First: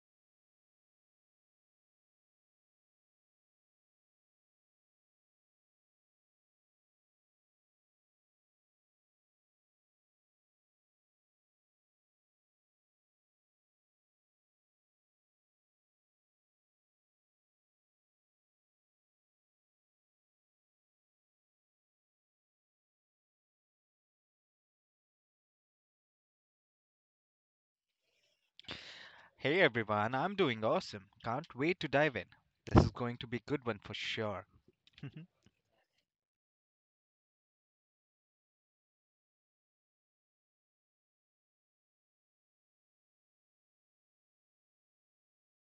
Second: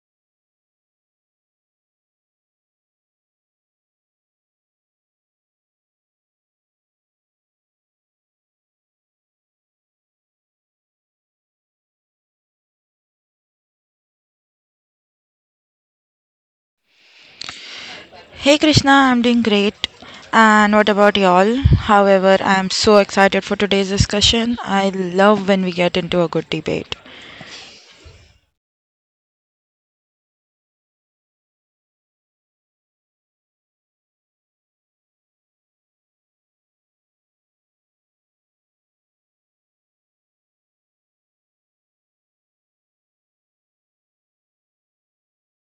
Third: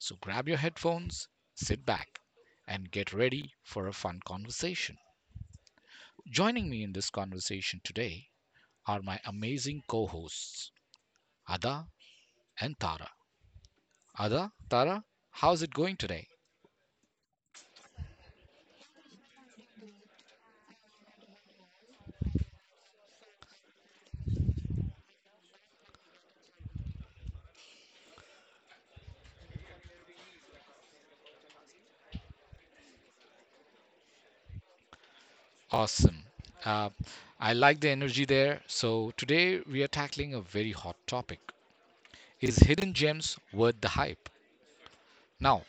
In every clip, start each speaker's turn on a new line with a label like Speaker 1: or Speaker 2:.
Speaker 1: So grab your headphones, sit back, and get ready for a fun conversation. Joining me in this conversation today are my amazing co hosts, Ada and Tara. Ada, Tara, how's it going today?
Speaker 2: Hey Krishna, I'm doing great. And what about y'all? However, I'm so excited for today's discussion. I love when we get into a good debate.
Speaker 3: Hey everyone, I'm doing awesome. Can't wait to dive in. This is going to be a good one for sure.
Speaker 1: Awesome. Uh, I like the energy there. So, today we are tackling a very hot topic. Is hidden gems worth the hype? Now,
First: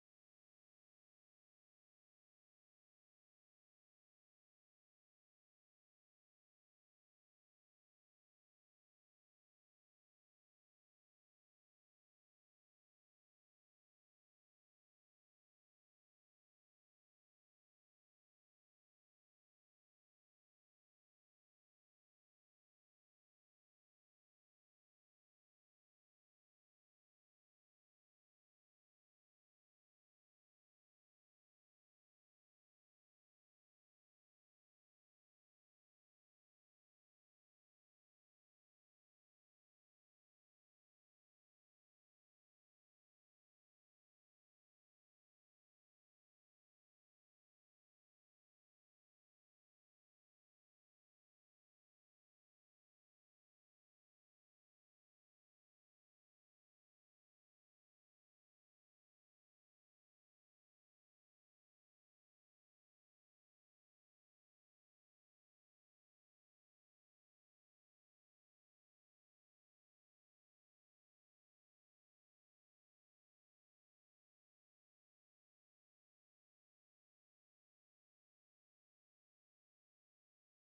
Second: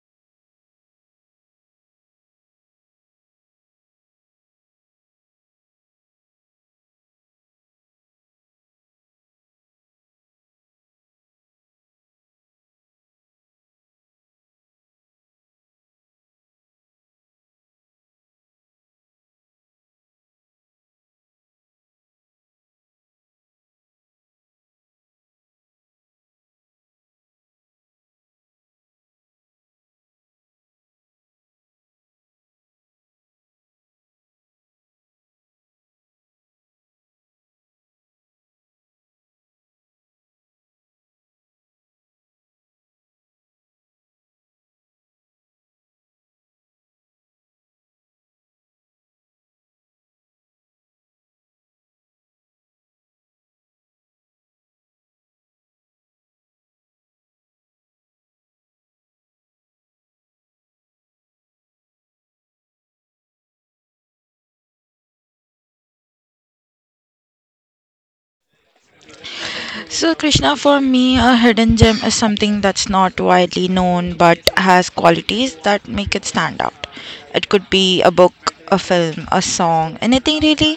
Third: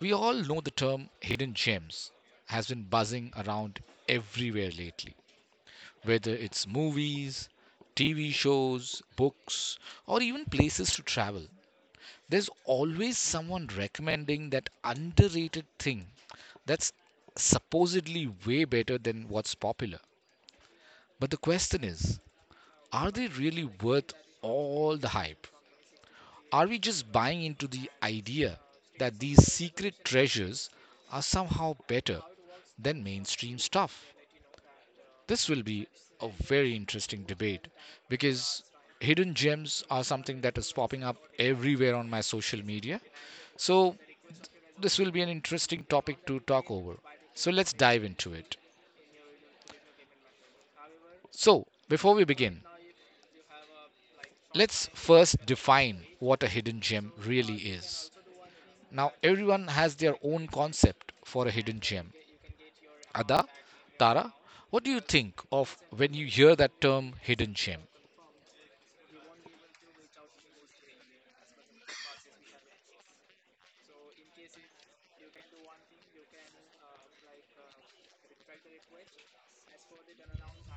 Speaker 1: we all know the term hidden gems has been buzzing around everywhere lately, whether it's movies, TV shows, books, or even places to travel. There's always someone recommending that underrated thing that's supposedly way better than what's popular. But the question is, are they really worth all the hype? Are we just buying into the idea that these secret treasures are somehow better than mainstream stuff? This will be a very interesting debate because hidden gems are something that is popping up everywhere on my social media. So, this will be an interesting topic to talk over. So, let's dive into it. So, before we begin, let's first define what a hidden gem really is. Now, everyone has their own concept for a hidden gem. Ada, Tara, what do you think of when you hear that term hidden gem?
Speaker 2: So, Krishna, for me, a hidden gem is something that's not widely known but has qualities that make it stand out. It could be a book, a film, a song, anything really.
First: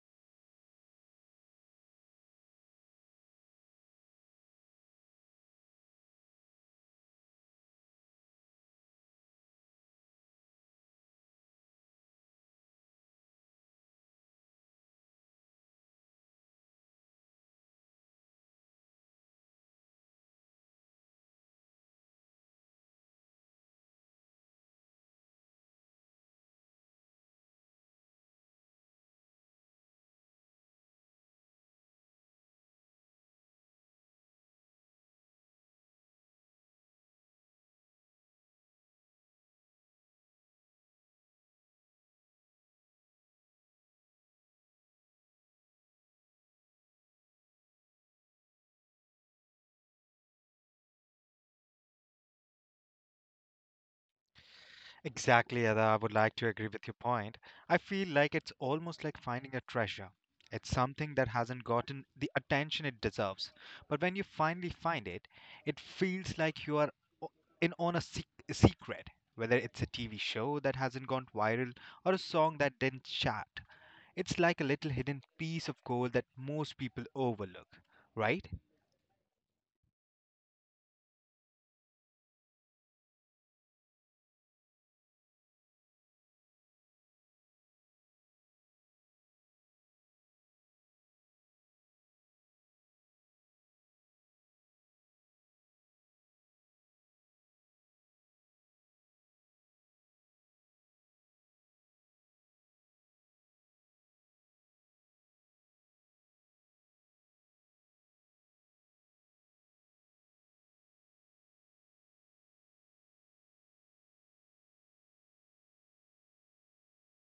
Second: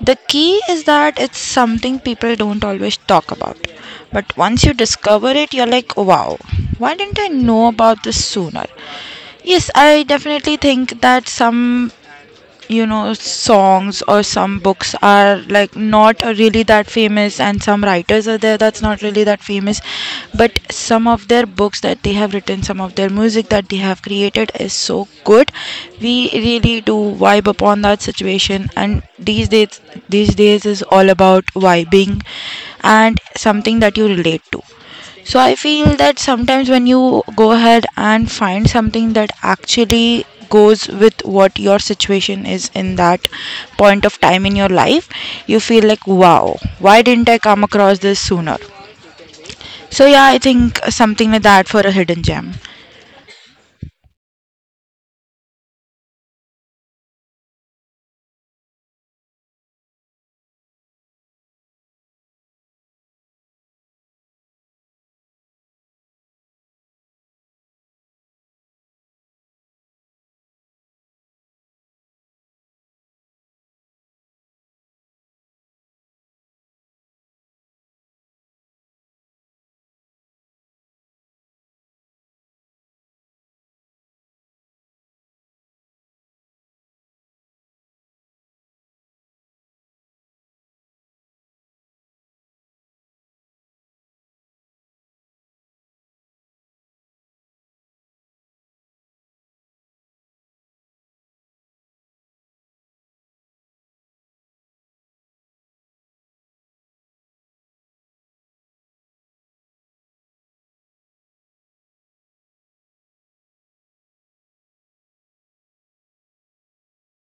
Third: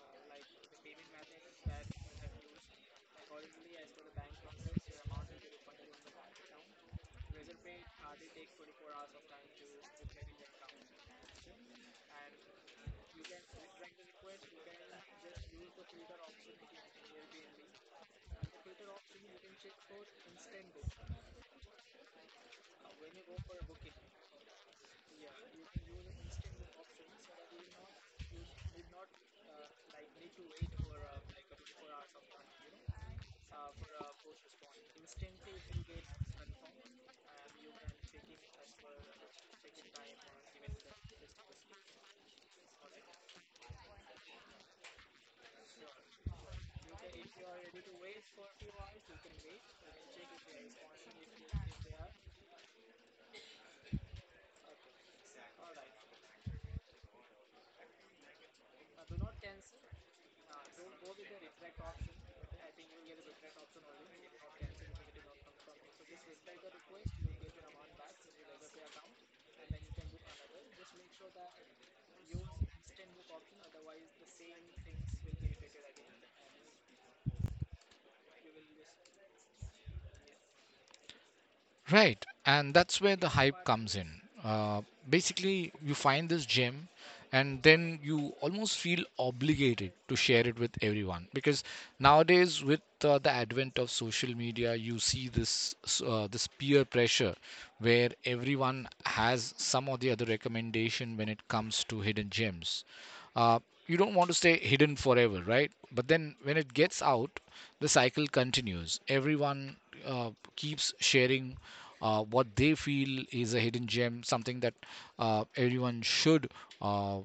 Speaker 2: The key is that it's something people don't always talk about. But once you discover it, you're like, wow, why didn't I know about this sooner? Yes, I definitely think that some songs or some books are like not really that famous, and some writers are there that's not really that famous, but some of their books that they have written, some of their music that they have created is so good. We really do vibe upon that situation. And these days, is all about vibing, and something that you relate to. So I feel that sometimes when you go ahead and find something that actually goes with what your situation is in that point of time in your life, you feel like, wow, why didn't I come across this sooner? So yeah, I think something like that for a hidden gem.
Speaker 3: Exactly, Ada. I would like to agree with your point. I feel like it's almost like finding a treasure. It's something that hasn't gotten the attention it deserves. But when you finally find it, it feels like you are o- in on a a secret. Whether it's a TV show that hasn't gone viral or a song that didn't chart, it's like a little hidden piece of gold that most people overlook, right?
Speaker 1: Right, and that's where the hype comes in. Basically, you find this gem, and then you almost feel obligated to share it with everyone because nowadays, with the advent of social media, you see this peer pressure where everyone has some or the other recommendation when it comes to hidden gems. Uh, you don't want to stay hidden forever, right? But then when it gets out, the cycle continues. Everyone uh, keeps sharing what they feel is a hidden gem, something that everyone should uh,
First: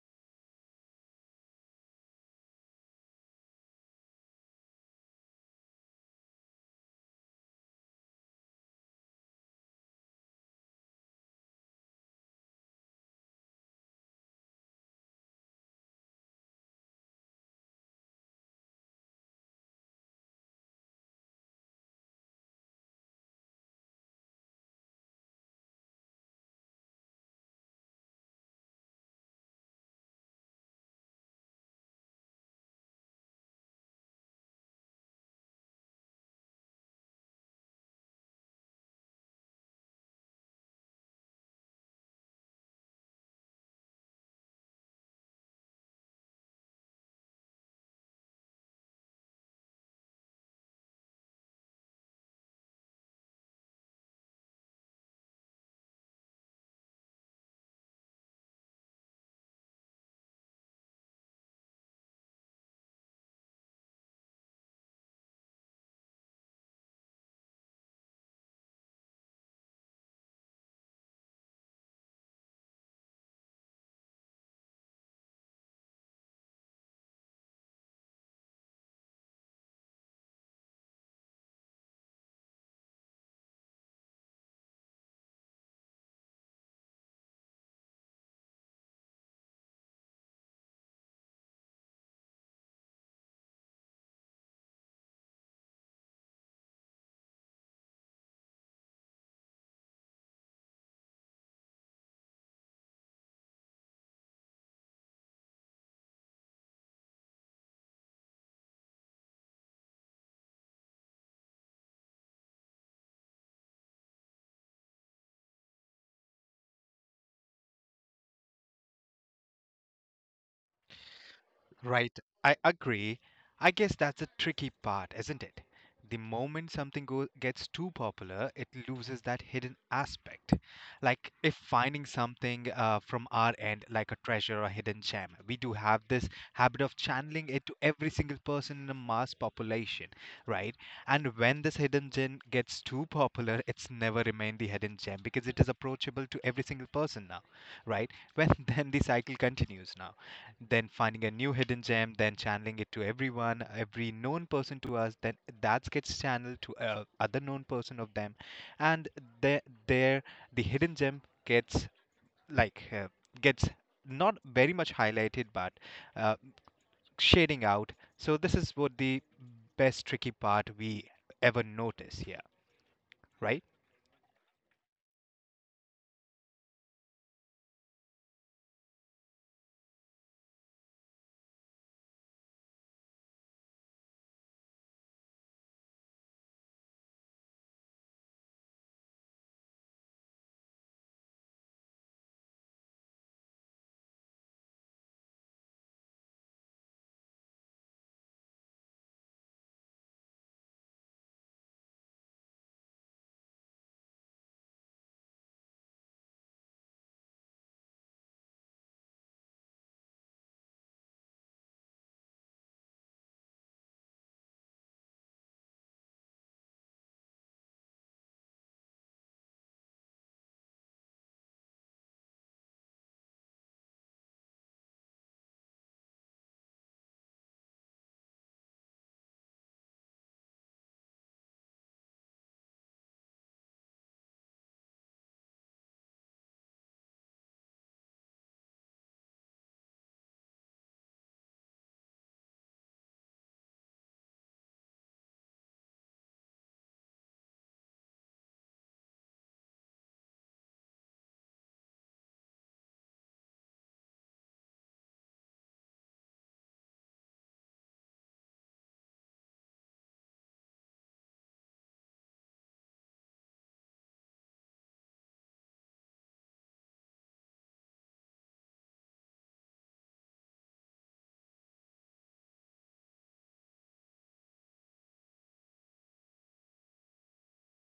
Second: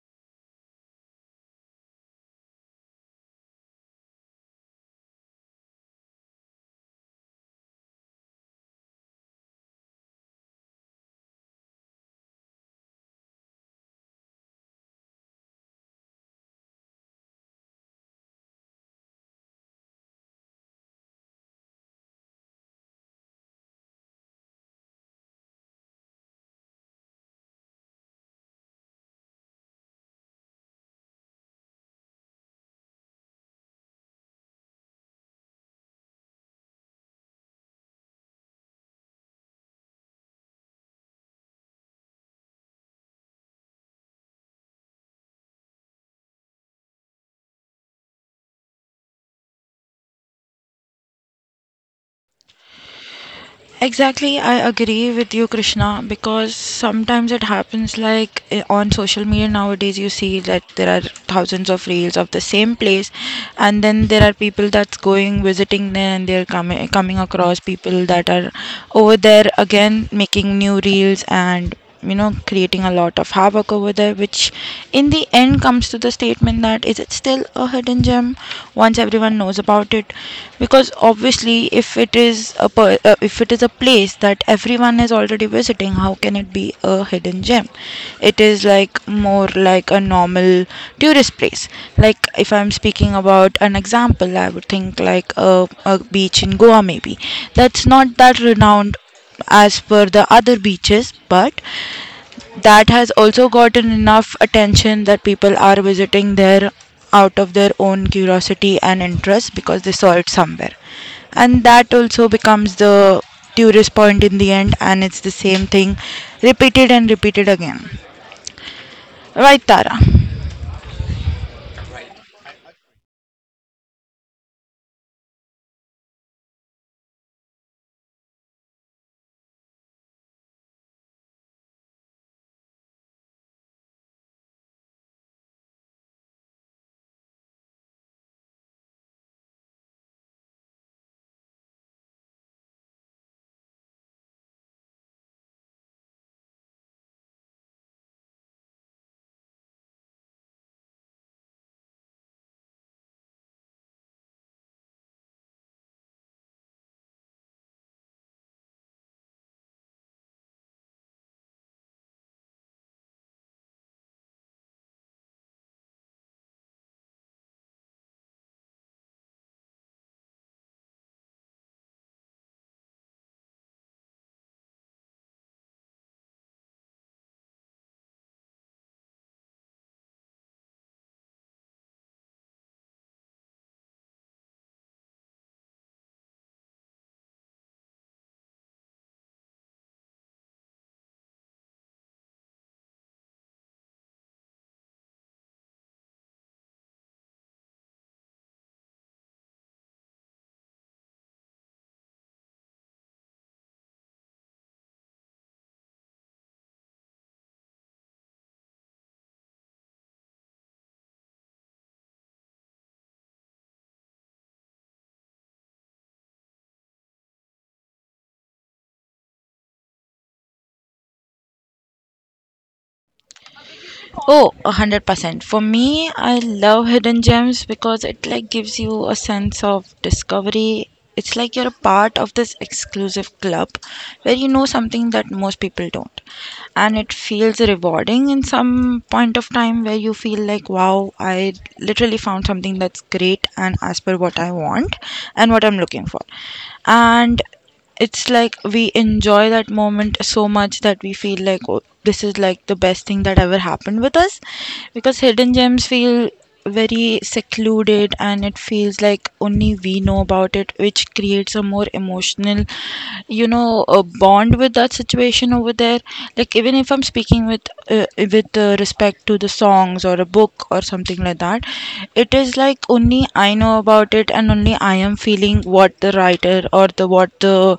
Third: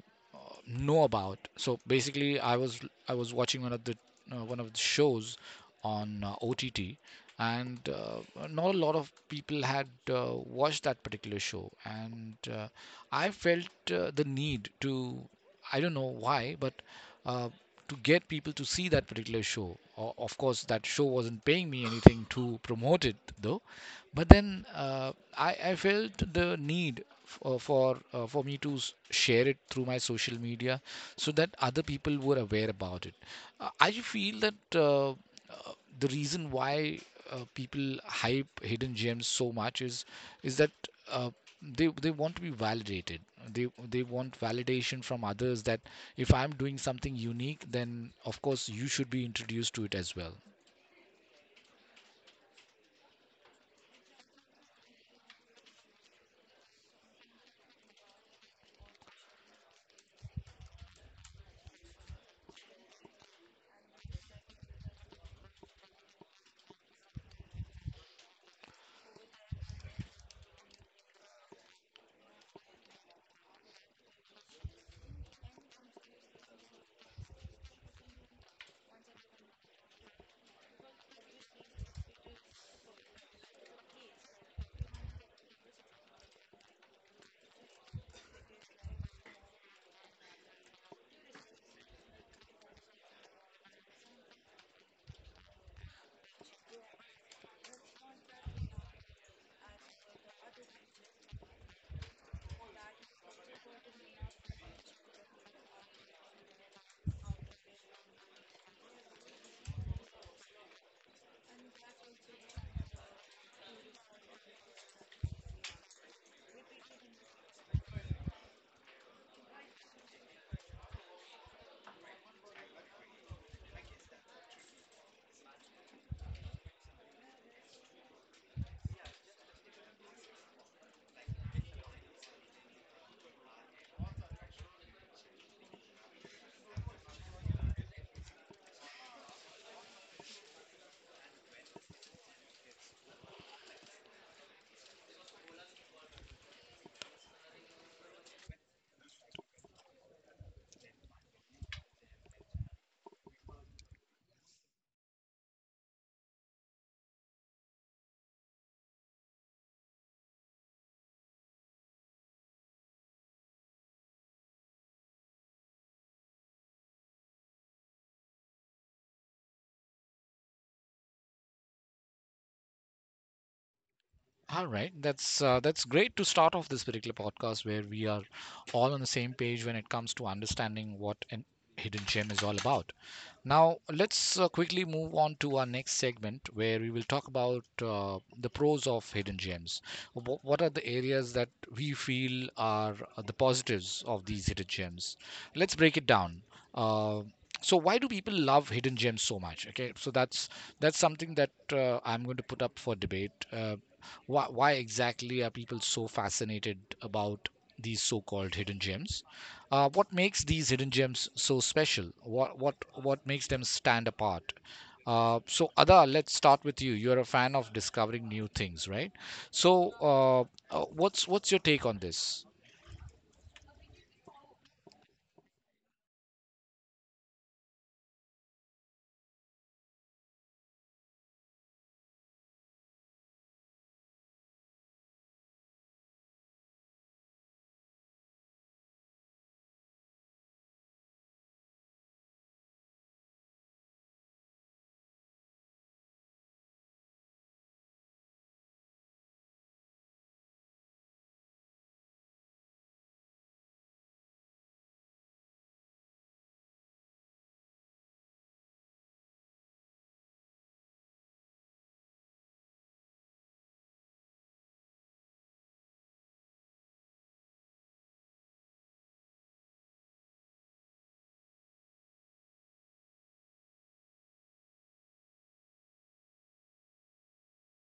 Speaker 1: know about. So basically, I was watching one of the shows on OTT, and not a lot of people had watched that particular show, and I felt the need to, I don't know why, but uh, to get people to see that particular show. Of course, that show wasn't paying me anything to promote it, though. But then I felt the need for me to share it through my social media so that other people were aware about it. I feel that the reason why people hype hidden gems so much is that. Uh, they want to be validated, they they want validation from others that if I'm doing something unique, then of course you should be introduced to it as well.
Speaker 2: Exactly, I agree with you, Krishna, because sometimes it happens like on social media nowadays, you see that there are thousands of reels of the same place, and then there are people that's going visiting there, and they're coming across people that are over there again making new reels and creating a lot of havoc over there, which in the end comes to the statement that, is it still a hidden gem once everyone knows about it? Because obviously, if it is a if it is a place that everyone is already visiting, how can it be a hidden gem? It is like more like a normal tourist place. Like, if I'm speaking about an example, I would think like a beach in Goa, maybe, that's not that renowned as per the other beaches, but that has also gotten enough attention that people are visiting there out of their own curiosity and interest because they saw it somewhere. And that also becomes the tourist point in the end, and it's the same thing repeated and repeated again, right, Tara?
Speaker 3: Right, I agree. I guess that's the tricky part, isn't it? The moment something gets too popular, it loses that hidden aspect. Like if finding something from our end, like a treasure or hidden gem, we do have this habit of channeling it to every single person in a mass population, right? And when this hidden gem gets too popular, it's never remained the hidden gem because it is approachable to every single person now, right? When then the cycle continues now, then finding a new hidden gem, then channeling it to everyone, every known person to us, then that gets channeled to other known person of them, and there, there the hidden gem gets like uh, gets not very much highlighted, but uh, shading out. So this is what the best tricky part we ever notice here, right?
Speaker 1: All right, that's great to start off this particular podcast where we are all on the same page when it comes to understanding what an hidden gem is all about. Now, let's quickly move on to our next segment where we will talk about the pros of hidden gems. What are the areas that we feel are the positives of these hidden gems? Let's break it down. Uh, so why do people love hidden gems so much? Okay, so that's something that I'm going to put up for debate. Why exactly are people so fascinated about these so-called hidden gems? What makes these hidden gems so special? What makes them stand apart? So Ada, let's start with you. You're a fan of discovering new things, right? So, what's your take on this?
Speaker 2: Oh, 100%. For me, I love hidden gems because it like gives you a sense of discovery. It's like you're a part of this exclusive club where you know something that most people don't. And it feels rewarding in some point of time where you feel like, wow, I literally found something that's great and as per what I want and what I'm looking for. And it's like we enjoy that moment so much that we feel like, oh, this is like the best thing that ever happened with us, because hidden gems feel very secluded and it feels like only we know about it, which creates a more emotional, a bond with that situation over there. Like, even if I'm speaking with respect to the songs or a book or something like that, it is like only I know about it, and only I am feeling what the writer or the what the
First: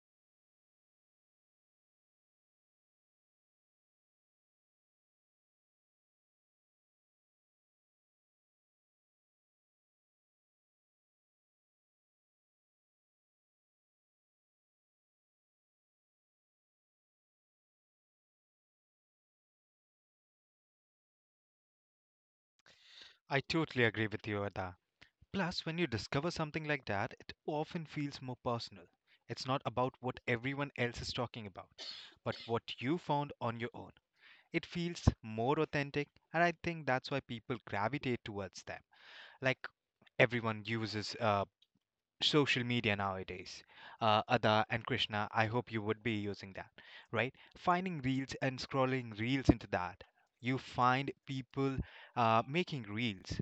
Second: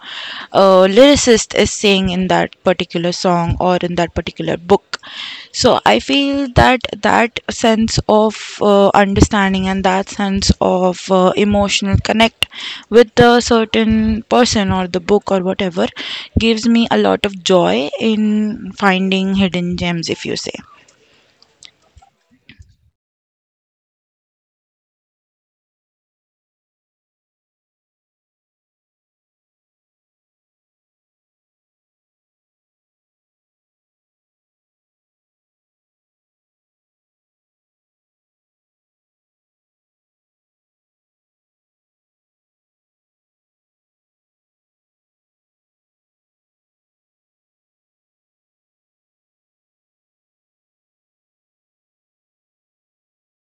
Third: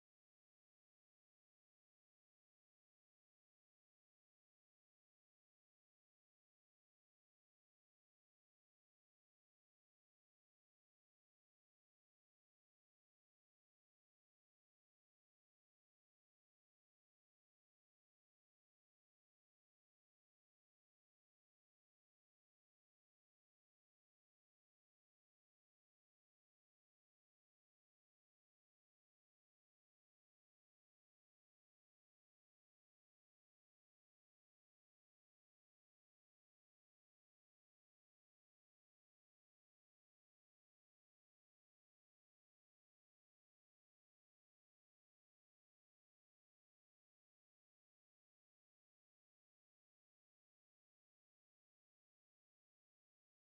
Speaker 2: lyricist is saying in that particular song or in that particular book. So I feel that that sense of understanding and that sense of emotional connect with the certain person or the book or whatever gives me a lot of joy in finding hidden gems, if you say.
Speaker 3: I totally agree with you, Ada. Plus, when you discover something like that, it often feels more personal. It's not about what everyone else is talking about, but what you found on your own. It feels more authentic, and I think that's why people gravitate towards them. Like everyone uses social media nowadays. Ada and Krishna, I hope you would be using that, right? Finding reels and scrolling reels into that. You find people making reels,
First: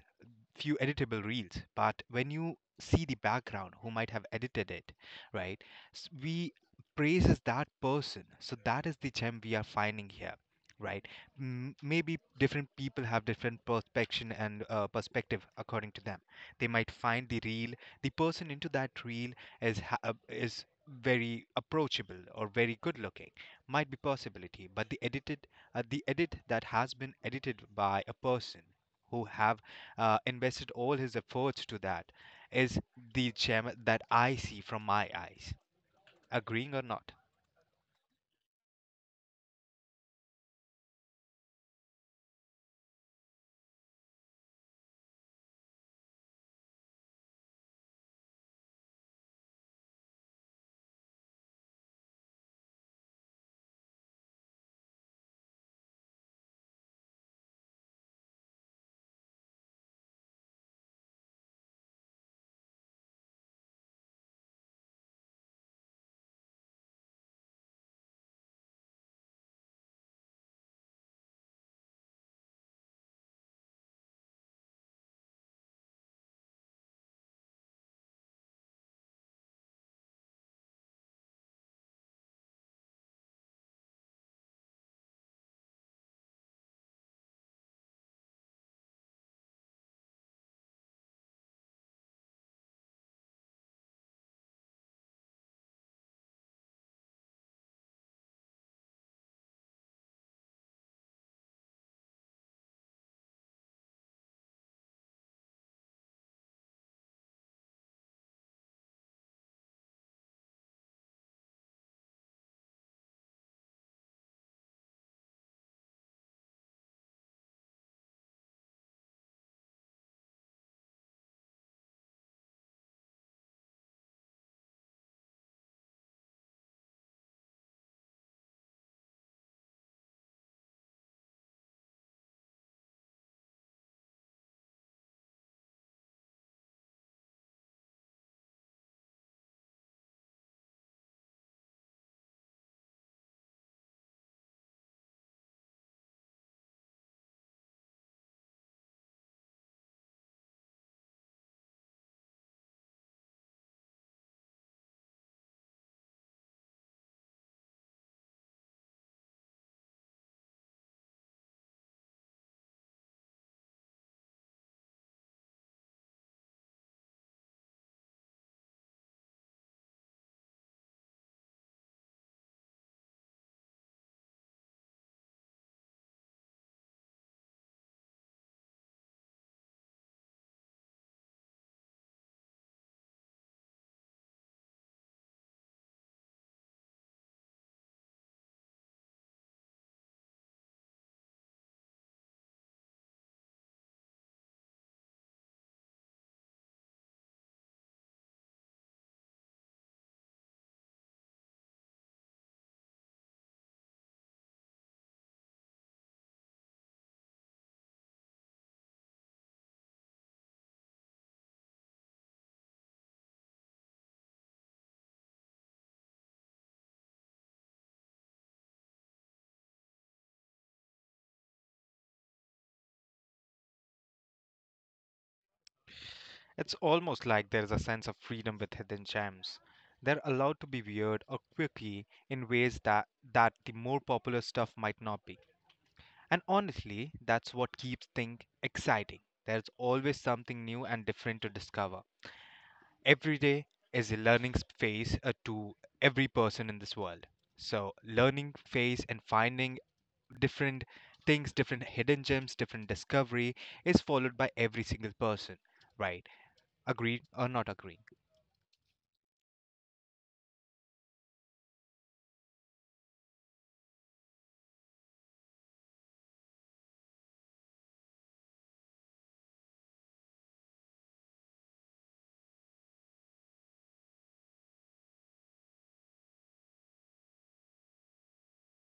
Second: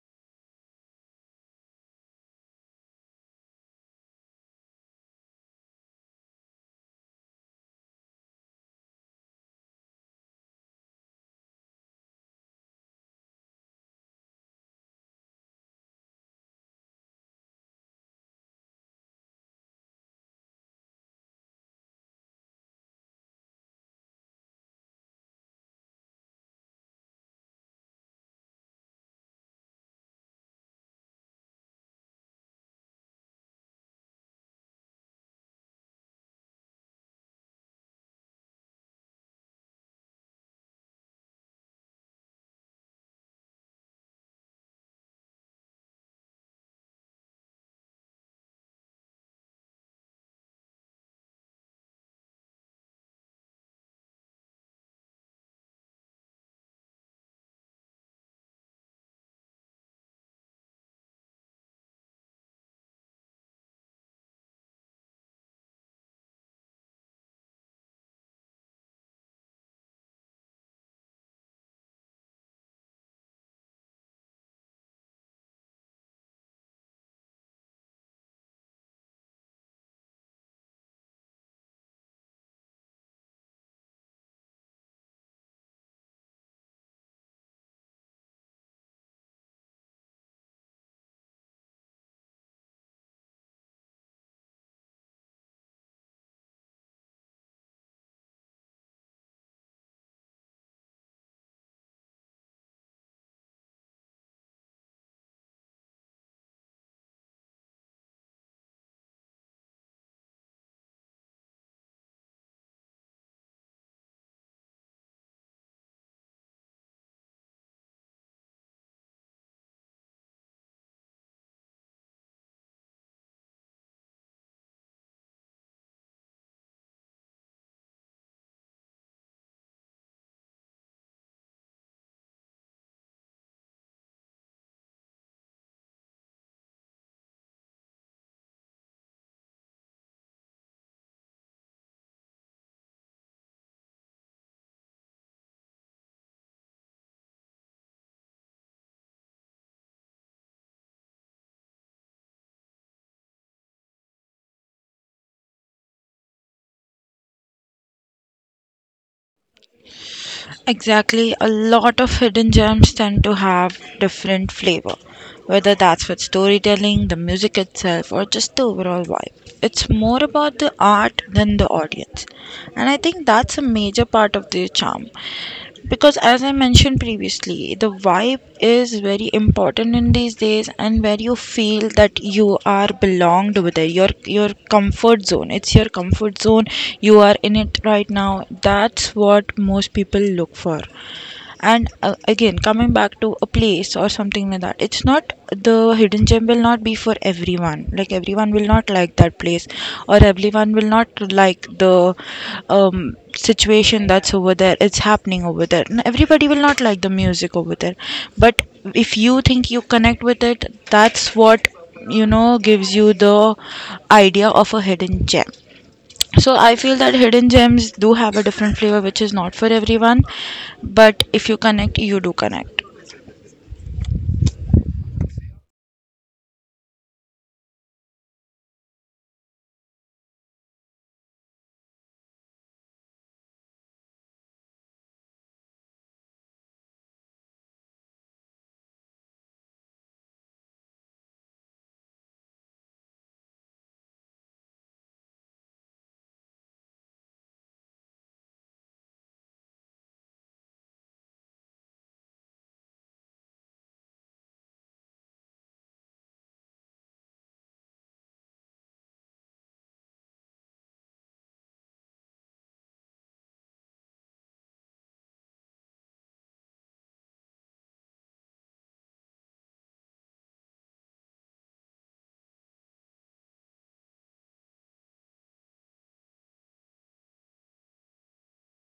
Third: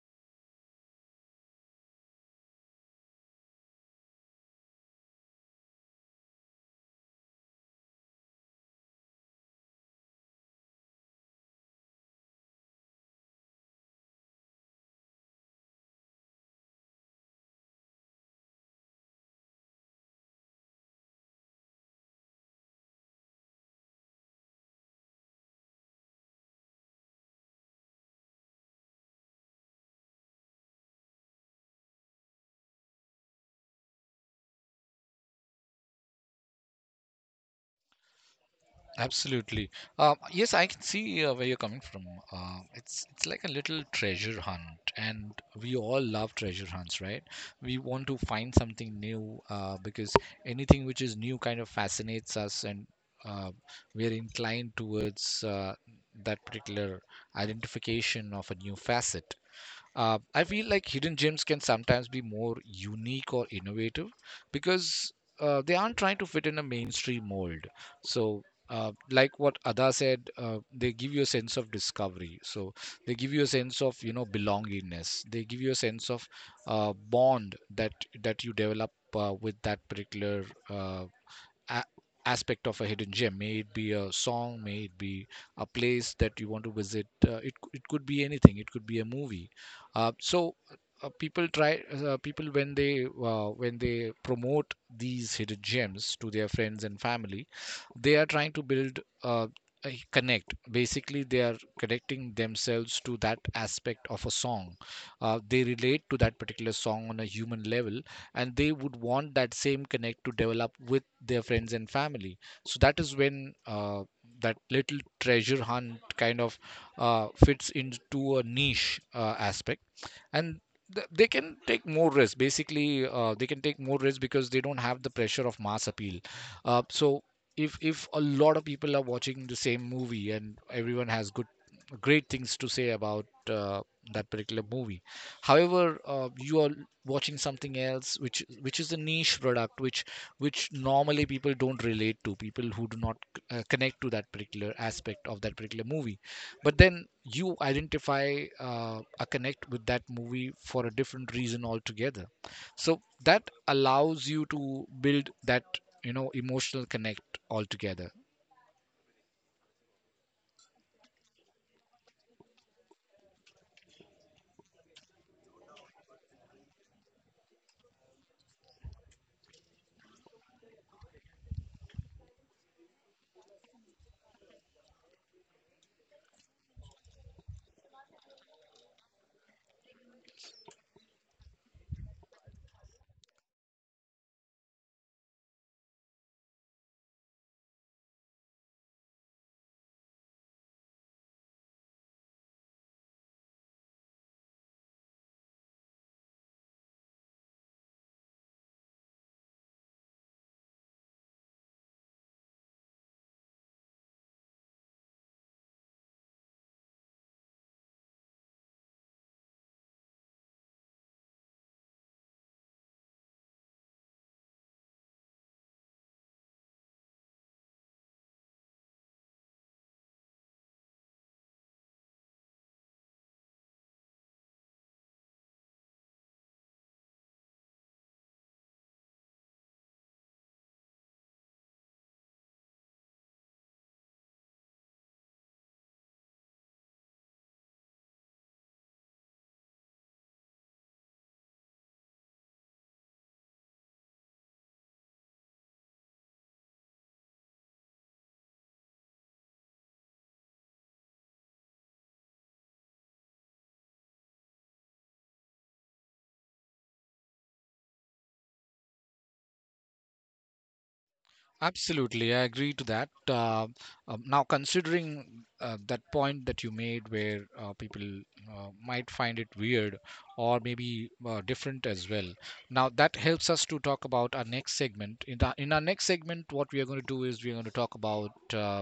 Speaker 3: few editable reels, but when you see the background who might have edited it, right? We praises that person, so that is the gem we are finding here, right? Maybe different people have different perspection and perspective according to them. They might find the reel, the person into that reel is is very approachable or very good looking, might be possibility, but the edited the edit that has been edited by a person who have invested all his efforts to that is the gem that I see from my eyes. Agreeing or not,
Speaker 1: Absolutely. Yes, I can see where you're coming from. It's like a little treasure hunt, and we all love treasure hunts, right? We want to find something new because anything which is new kind of fascinates us, and uh, we're inclined towards that particular identification of a new facet. I feel like hidden gems can sometimes be more unique or innovative because they aren't trying to fit in a mainstream mold. So, like what Ada said, they give you a sense of discovery. So they give you a sense of, you know, belongingness. They give you a sense of bond that you develop with that particular a- aspect of a hidden gem. May it be a song, may it be a place that you want to visit, it could be anything, it could be a movie. So people try people when they promote these hidden gems to their friends and family, they are trying to build a connect. Basically, they are connecting themselves to that aspect of a song. They relate to that particular song on a human level, and they would want that same connect to develop with their friends and family. So that is when that little treasure hunt kind of fits into a niche aspect, and they can take more risk. Basically, they can take more risk because they don't have the pressure of mass appeal. So if a lot of people are watching the same movie and everyone has good great things to say about that particular movie, however, you all watching something else, which is a niche product, which normally people don't relate to, people who do not connect to that particular aspect of that particular movie, but then you identify a connect with that movie for a different reason altogether. So that allows you to build that, you know, emotional connect altogether.
Speaker 2: Exactly. A lot of hidden gems tend to have different flavor, whether that's with storytelling, the music itself, or just the overall vibe. It's more about the art than the audience. And I think that's a major part of their charm, because as I mentioned previously, the vibe is very important in these days, and where you feel that you are belonged with it, your comfort zone, it's your comfort zone, you are in it right now. That's what most people look for. And again, coming back to a place or something like that, it's not, the hidden gem will not be for everyone. Like, everyone will not like that place, or everyone will not like the situation that's over there, it's happening over there, and everybody will not like the music over there. But if you think you connect with it, that's what gives you the idea of a hidden gem. So I feel that hidden gems do have a different flavor which is not for everyone, but if you connect, you do connect.
Speaker 3: it's almost like there is a sense of freedom with hidden gems. They're allowed to be weird or quirky in ways that the more popular stuff might not be. And honestly, that's what keeps things exciting. There's always something new and different to discover. Every day is a learning phase to every person in this world. So, learning phase and finding different things, different hidden gems, different discovery is followed by every single person, right? Agreed or not agreed?
Speaker 1: Absolutely, I agree to that. Now, considering that point that you made, where people might find it weird or maybe different as well, now that helps us to talk about our next segment. In our next segment, what we are going to do is we are going to talk about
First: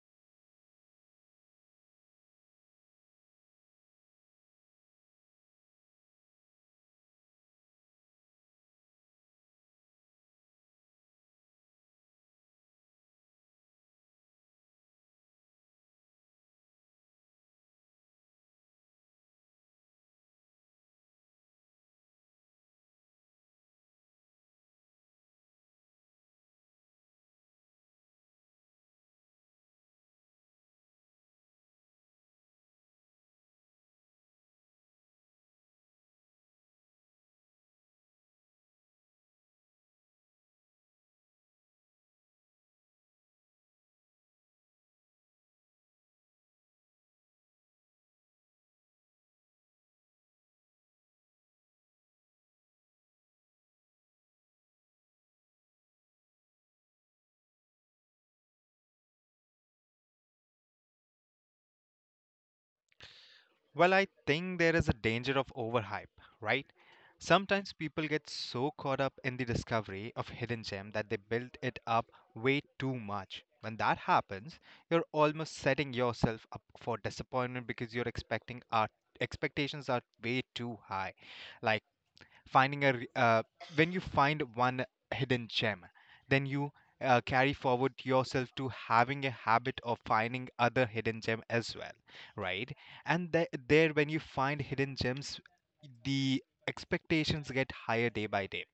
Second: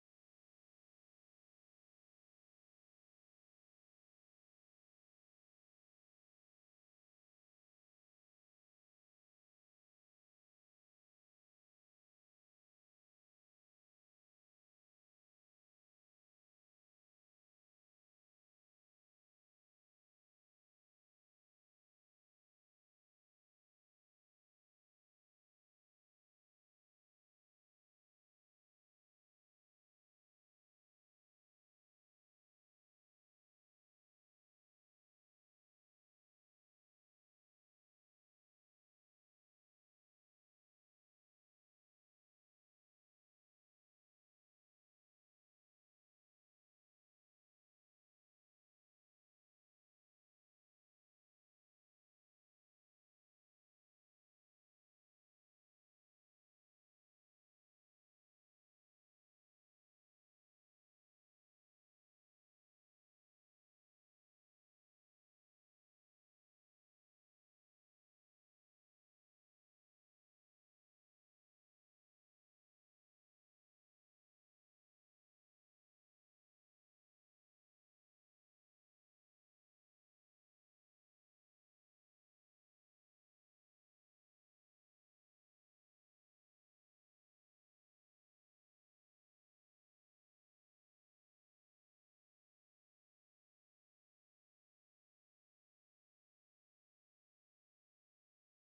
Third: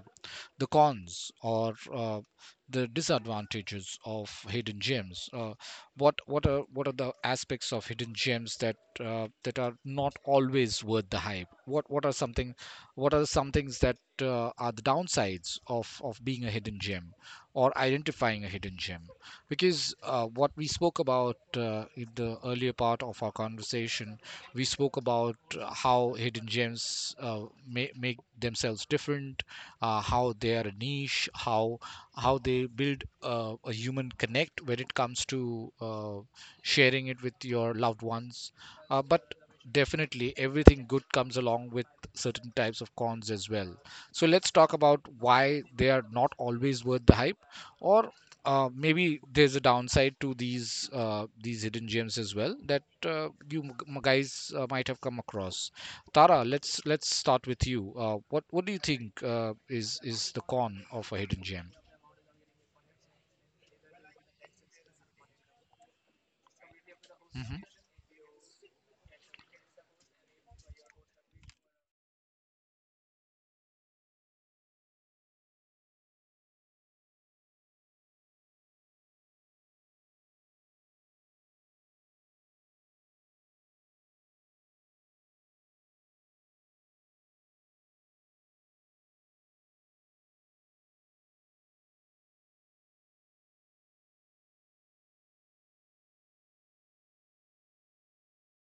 Speaker 1: the cons or the disadvantages of hidden gems. What are the aspects of hidden gems that that are not always worth the hype? What are something what are some things that are the downsides of being a hidden gem or identifying a hidden gem? Because what we spoke about in the earlier part of our conversation, we spoke about how hidden gems make themselves different, how they are a niche, how they build a human connect when it comes to sharing it with your loved ones. But definitely everything good comes along with certain types of cons as well. So let's talk about why they are not always worth the hype, or maybe there's a downside to these hidden gems as well that you guys might have come across. Tara, let's start with you. What do you think is the con of a hidden gem?
Speaker 3: Well, I think there is a danger of overhype, right?
Speaker 1: Mm-hmm.
Speaker 3: Sometimes people get so caught up in the discovery of hidden gem that they build it up way too much. When that happens, you're almost setting yourself up for disappointment because your expecting are expectations are way too high. Like finding a when you find one hidden gem, then you carry forward yourself to having a habit of finding other hidden gem as well, right? And there, when you find hidden gems, the expectations get higher day by day.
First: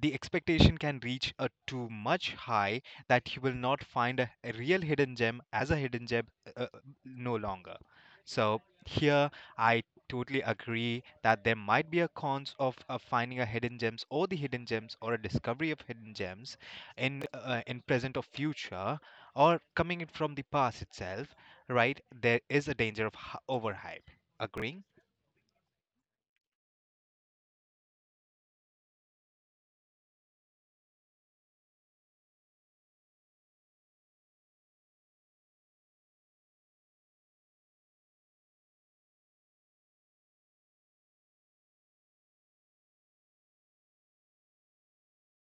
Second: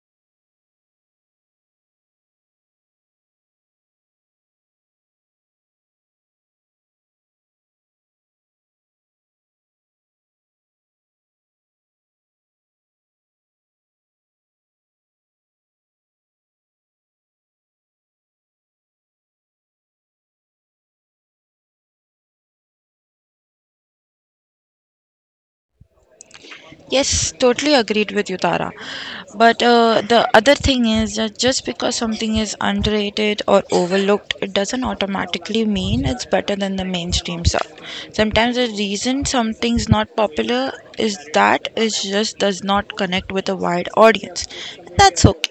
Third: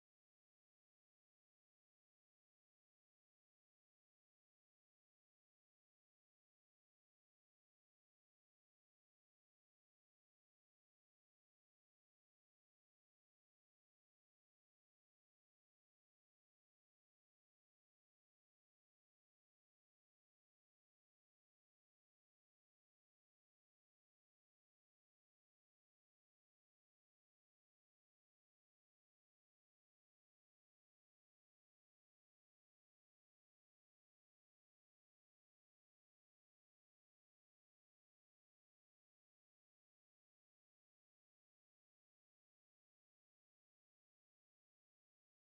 Speaker 3: The expectation can reach a too much high that you will not find a real hidden gem as a hidden gem uh, uh, no longer. So here I totally agree that there might be a cons of finding a hidden gems or the hidden gems or a discovery of hidden gems in present or future, or coming in from the past itself, right? There is a danger of overhype, agreeing,
Speaker 2: Yes, totally agreed with you, Tara. But the other thing is that just because something is underrated or overlooked, it doesn't automatically mean it's better than the mainstream stuff. Sometimes the reason something's not popular is that it just does not connect with a wide audience. That's okay.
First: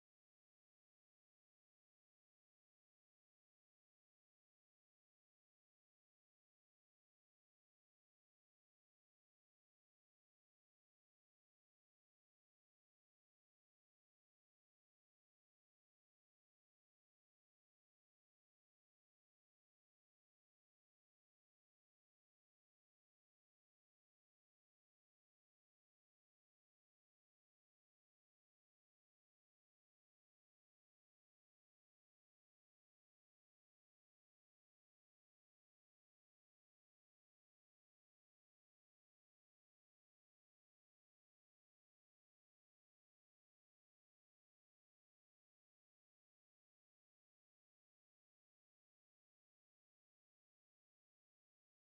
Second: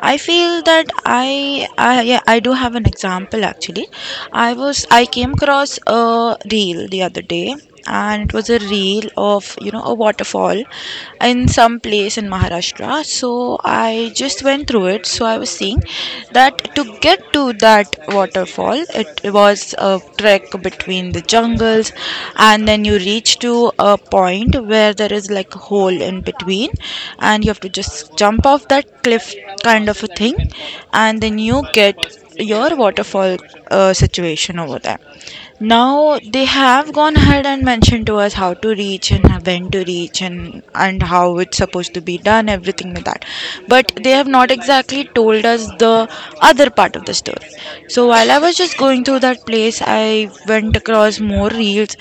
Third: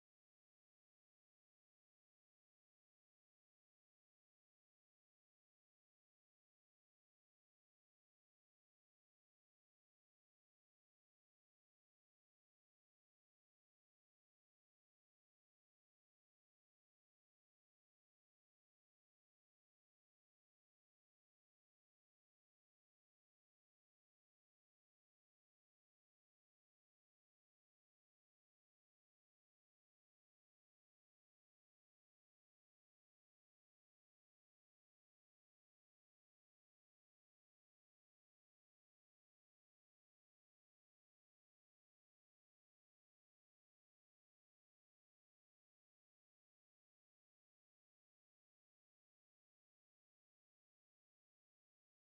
Speaker 2: I feel that I yeah, I do have an example actually. I came across a reel the other day, and it was a reel of a waterfall in some place in Maharashtra. So I just went through it. So I was seeing that to get to that waterfall, it was a trek between the jungles, and then you reach to a point where there is like a hole in between, and you have to just jump off that cliff kind of a thing, and then you get your waterfall situation over there. Now they have gone ahead and mentioned to us how to reach and when to reach, and how it's supposed to be done, everything like that, but they have not exactly told us the other part of the story. So while I was just going through that place, I went across more reels,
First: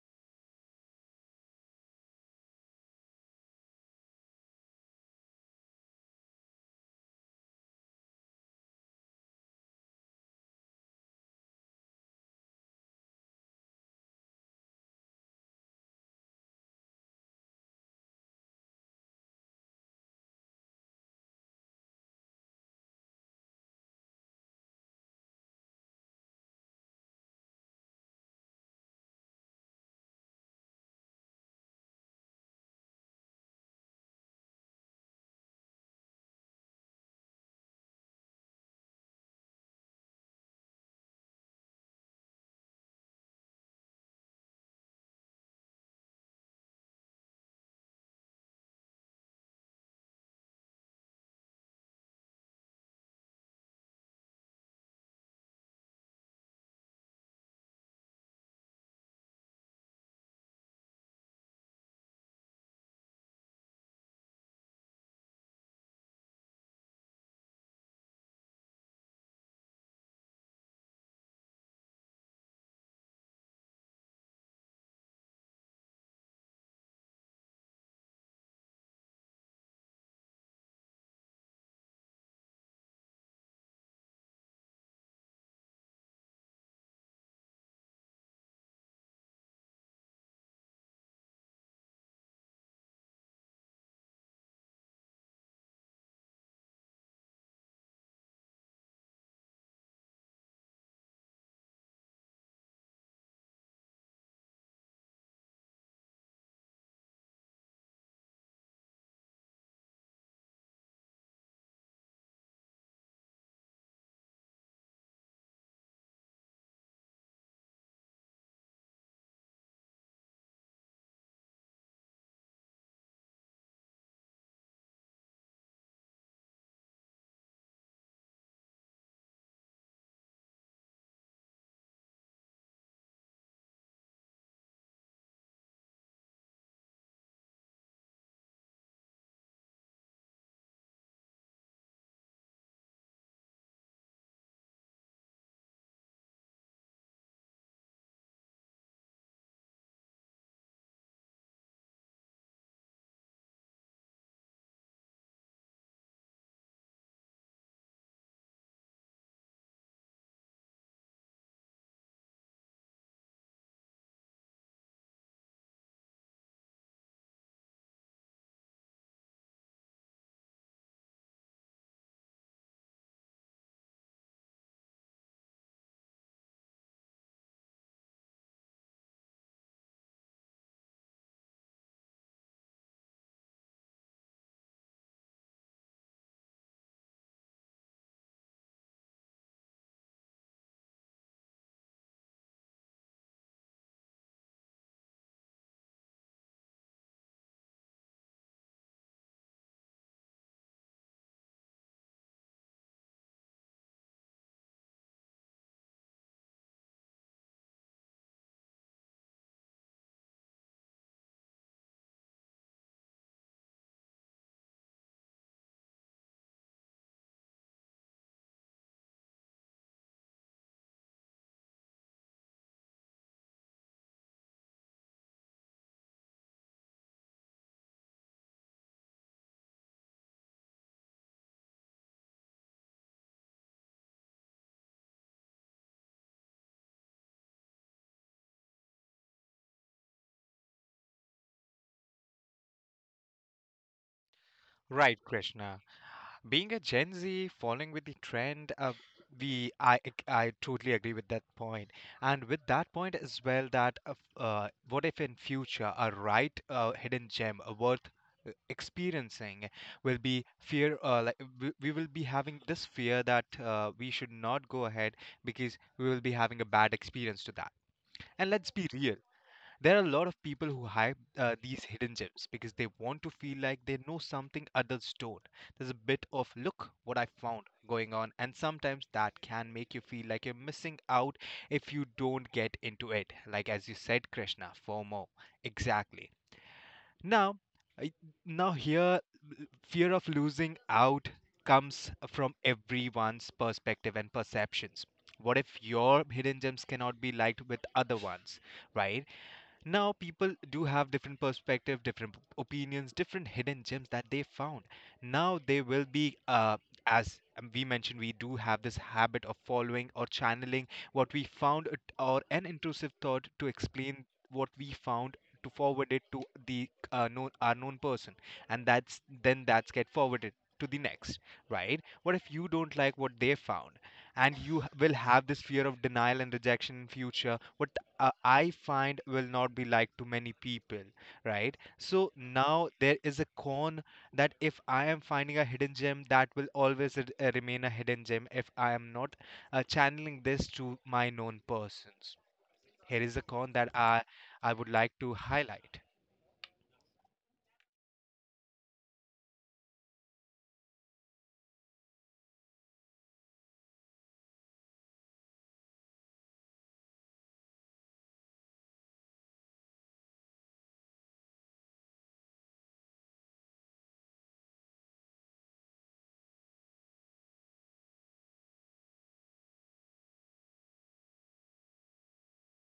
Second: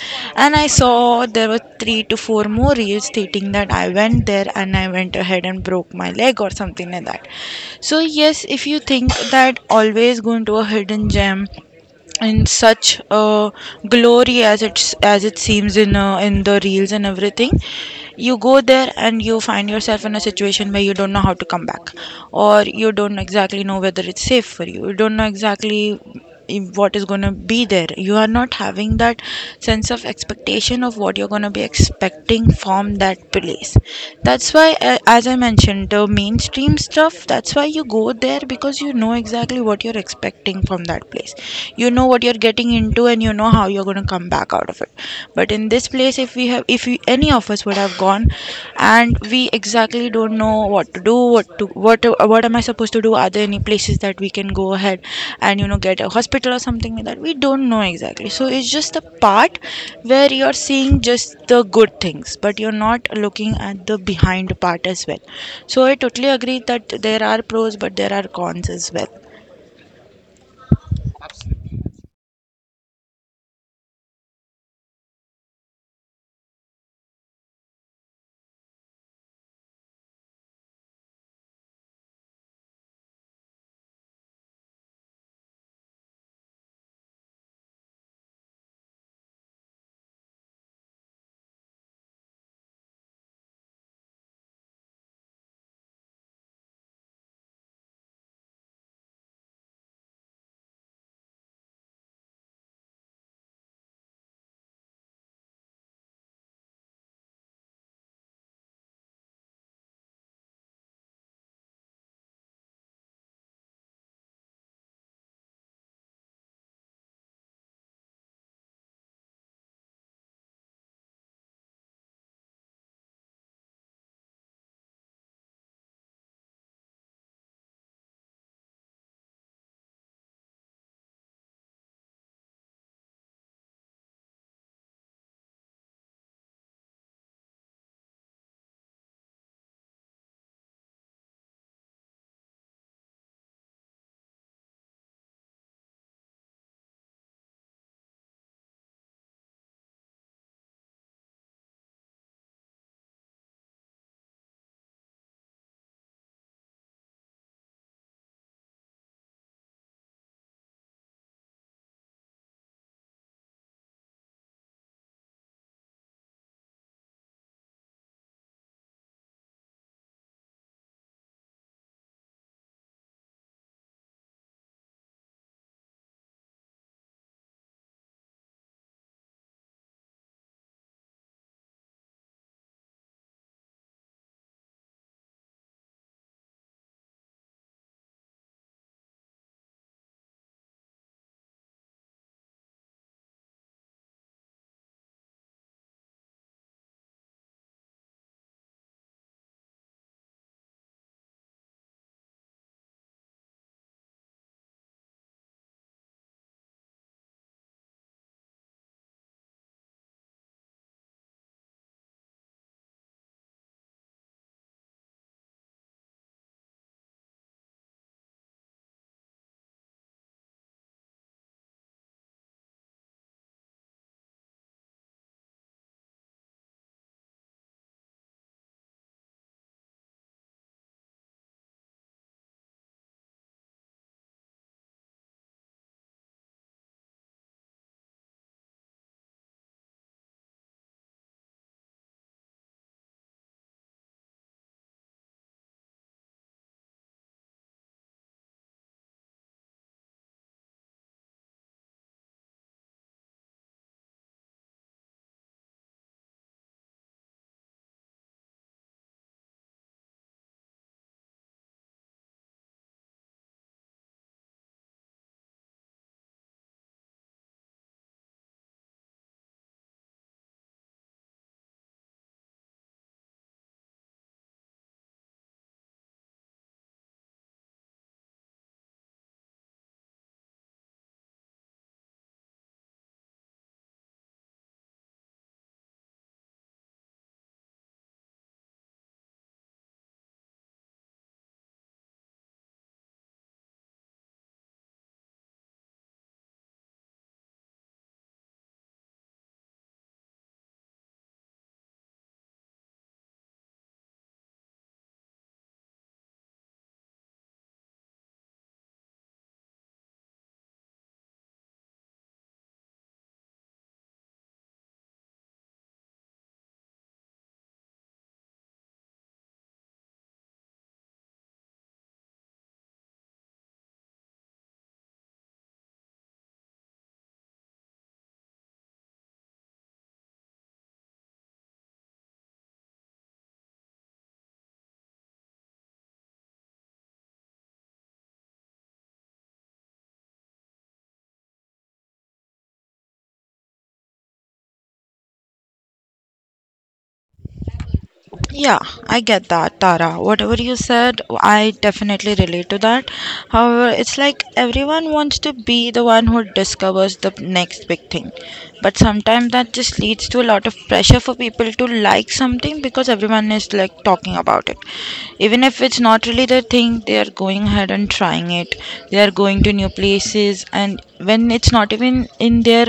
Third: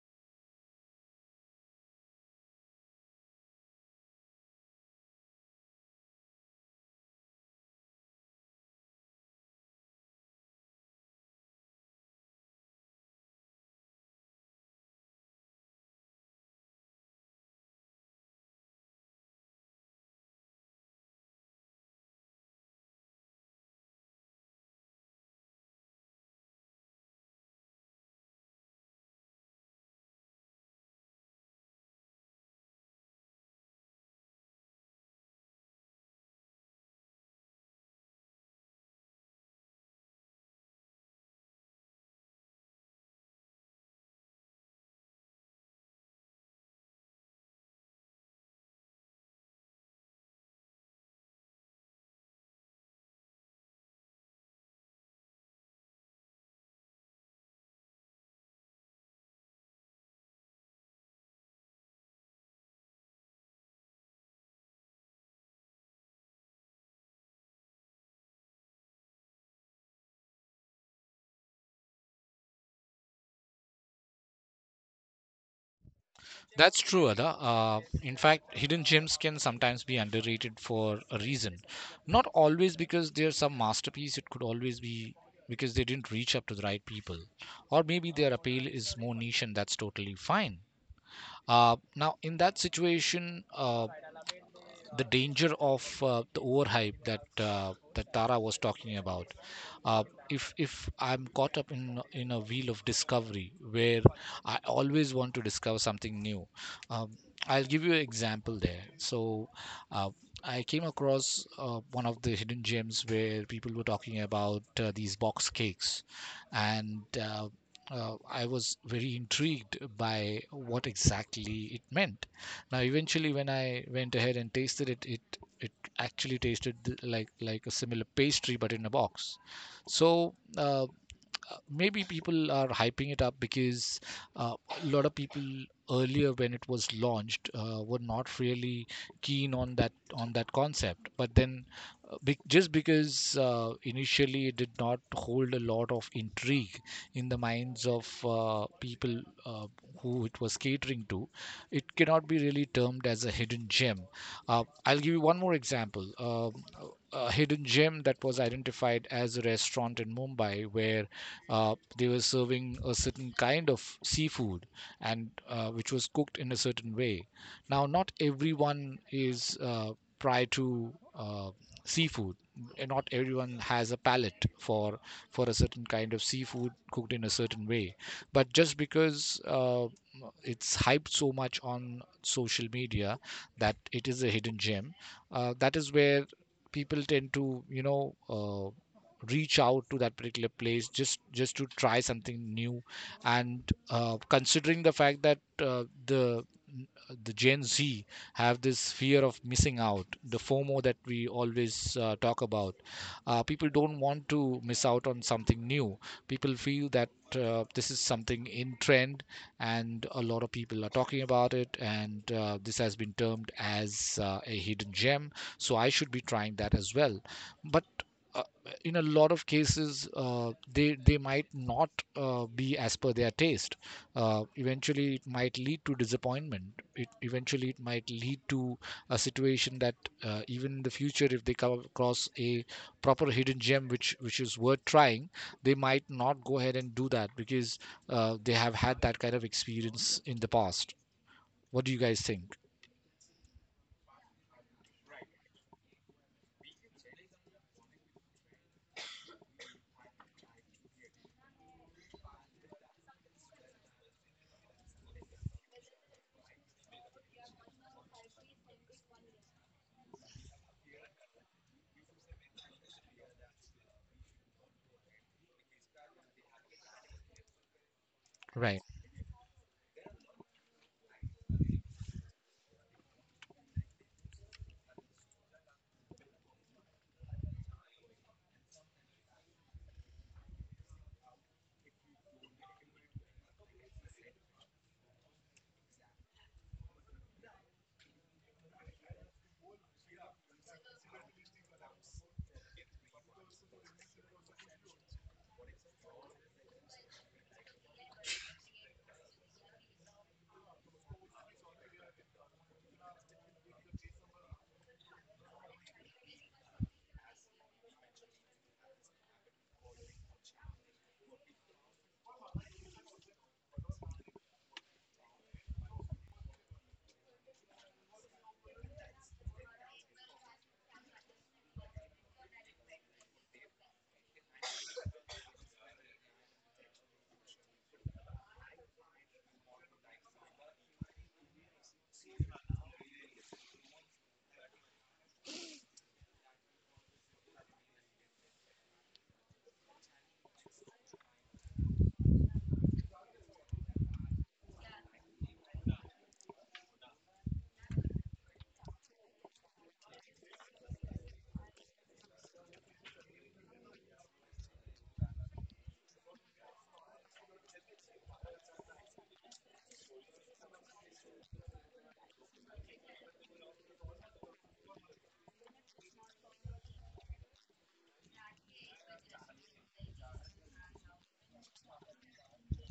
Speaker 2: and I saw there were 3 to 4 more reels stating that I went there and I went ahead and broke my leg or something like that. So yes, if you think that always going to a hidden gem in such uh, glory as it's as it seems in the reels and everything, you go there and you find yourself in a situation where you don't know how to come back, or you don't exactly know whether it's safe for you, you don't know exactly what is going to be there, you are not having that sense of expectation of what you're going to be expecting from that place. That's why, as I mentioned, the mainstream stuff, that's why you go there, because you know exactly what you're expecting starting from that place. You know what you're getting into and you know how you're going to come back out of it. But in this place, if we have, if we, any of us would have gone, and we exactly don't know what to do, what am I supposed to do? Are there any places that we can go ahead and, you know, get a hospital or something like that? We don't know exactly. So it's just the part where you're seeing just the good things, but you're not looking at the behind part as well. So I totally agree that there are pros, but there are cons as well.
Speaker 1: That's true, Ada. In fact, hidden gems can sometimes be underrated for a reason. Not always because they're some masterpiece, it could always be because they didn't reach up to the right people. Or maybe their appeal is more niche, and that's totally fine. Now, in that situation, the danger of the overhype that that Tara was talking about. Uh, if I'm caught up in a wheel of discovery where I always want to discover something new, um, I'll give you an example there. So. Uh, I came across one of the hidden gems where people were talking about these box cakes, and I was very intrigued by what exactly it meant. Now, eventually, when I went ahead and tasted it, it actually tasted like a similar pastry, but in a box. So maybe people are hyping it up because uh, a lot of people earlier when it was launched were not really keen on that concept, but then just because initially it did not hold a lot of intrigue in the minds of people who it was catering to, it cannot be really termed as a hidden gem. I'll give you one more example. A hidden gem that was identified as a restaurant in Mumbai where they were serving a certain kind of seafood, and which was cooked in a certain way. Now not everyone is prior to uh, seafood, and not everyone has a palate for a certain kind of seafood cooked in a certain way. But just because it's hyped so much on social media that it is a hidden gem, that is where people tend to reach out to that particular place just to try something new. And considering the fact that the Gen Z have this fear of missing out, the FOMO that we always talk about, people don't want to miss out on something new. People feel that this is something in trend and a lot of people are talking about it, and this has been termed as a hidden gem, so I should be trying that as well. But in a lot of cases they might not be as per their taste. Eventually it might lead to disappointment. It eventually it might lead to a situation that even in the future, if they come across a proper hidden gem which is worth trying, they might not go ahead and do that because they have had that kind of experience in the past. What do you guys think?
Speaker 3: right Krishna? Being a Gen Z, following with the trend, we I totally agree with that point, and with that point as well that what if in future a right hidden gem worth experiencing, will be fear like we will be having this fear that we should not go ahead because we will be having a bad experience to that. And let's
Speaker 1: Right.
Speaker 3: be real, there are a lot of people who hype these hidden gems because they want to feel like they know something others don't. There's a bit of look what I found going on, and sometimes that can make you feel like you're missing out if you don't get into it. Like as you said, Krishna, FOMO. Exactly. Now, I- now here, fear of losing out comes from everyone's perspective and perceptions. What if your hidden gems cannot be liked with other ones, right? Now people do have different perspective, different opinions, different hidden gems that they found. Now they will be as we mentioned, we do have this habit of following or channeling what we or an intrusive thought to explain what we found, to forward it to the known our known person, and that's get forwarded to the next, right? What if you don't like what they found? And you will have this fear of denial and rejection in future, what I find will not be like to many people, right? So now there is a con that if I am finding a hidden gem, that will always remain a hidden gem if I am not channeling this to my known persons. Here is a con that I would like to highlight.
Speaker 2: Yeah, I get that, Tara. Whatever you said, I definitely relate to that. However, it's like everyone wants to be the one who discovers the next big thing. But sometimes that just leads to a lot of pressure for people to like something because everyone is like talking about it. Even if it's not really their thing, they are going ahead and trying it. They are going to new places, and when it's not even in their,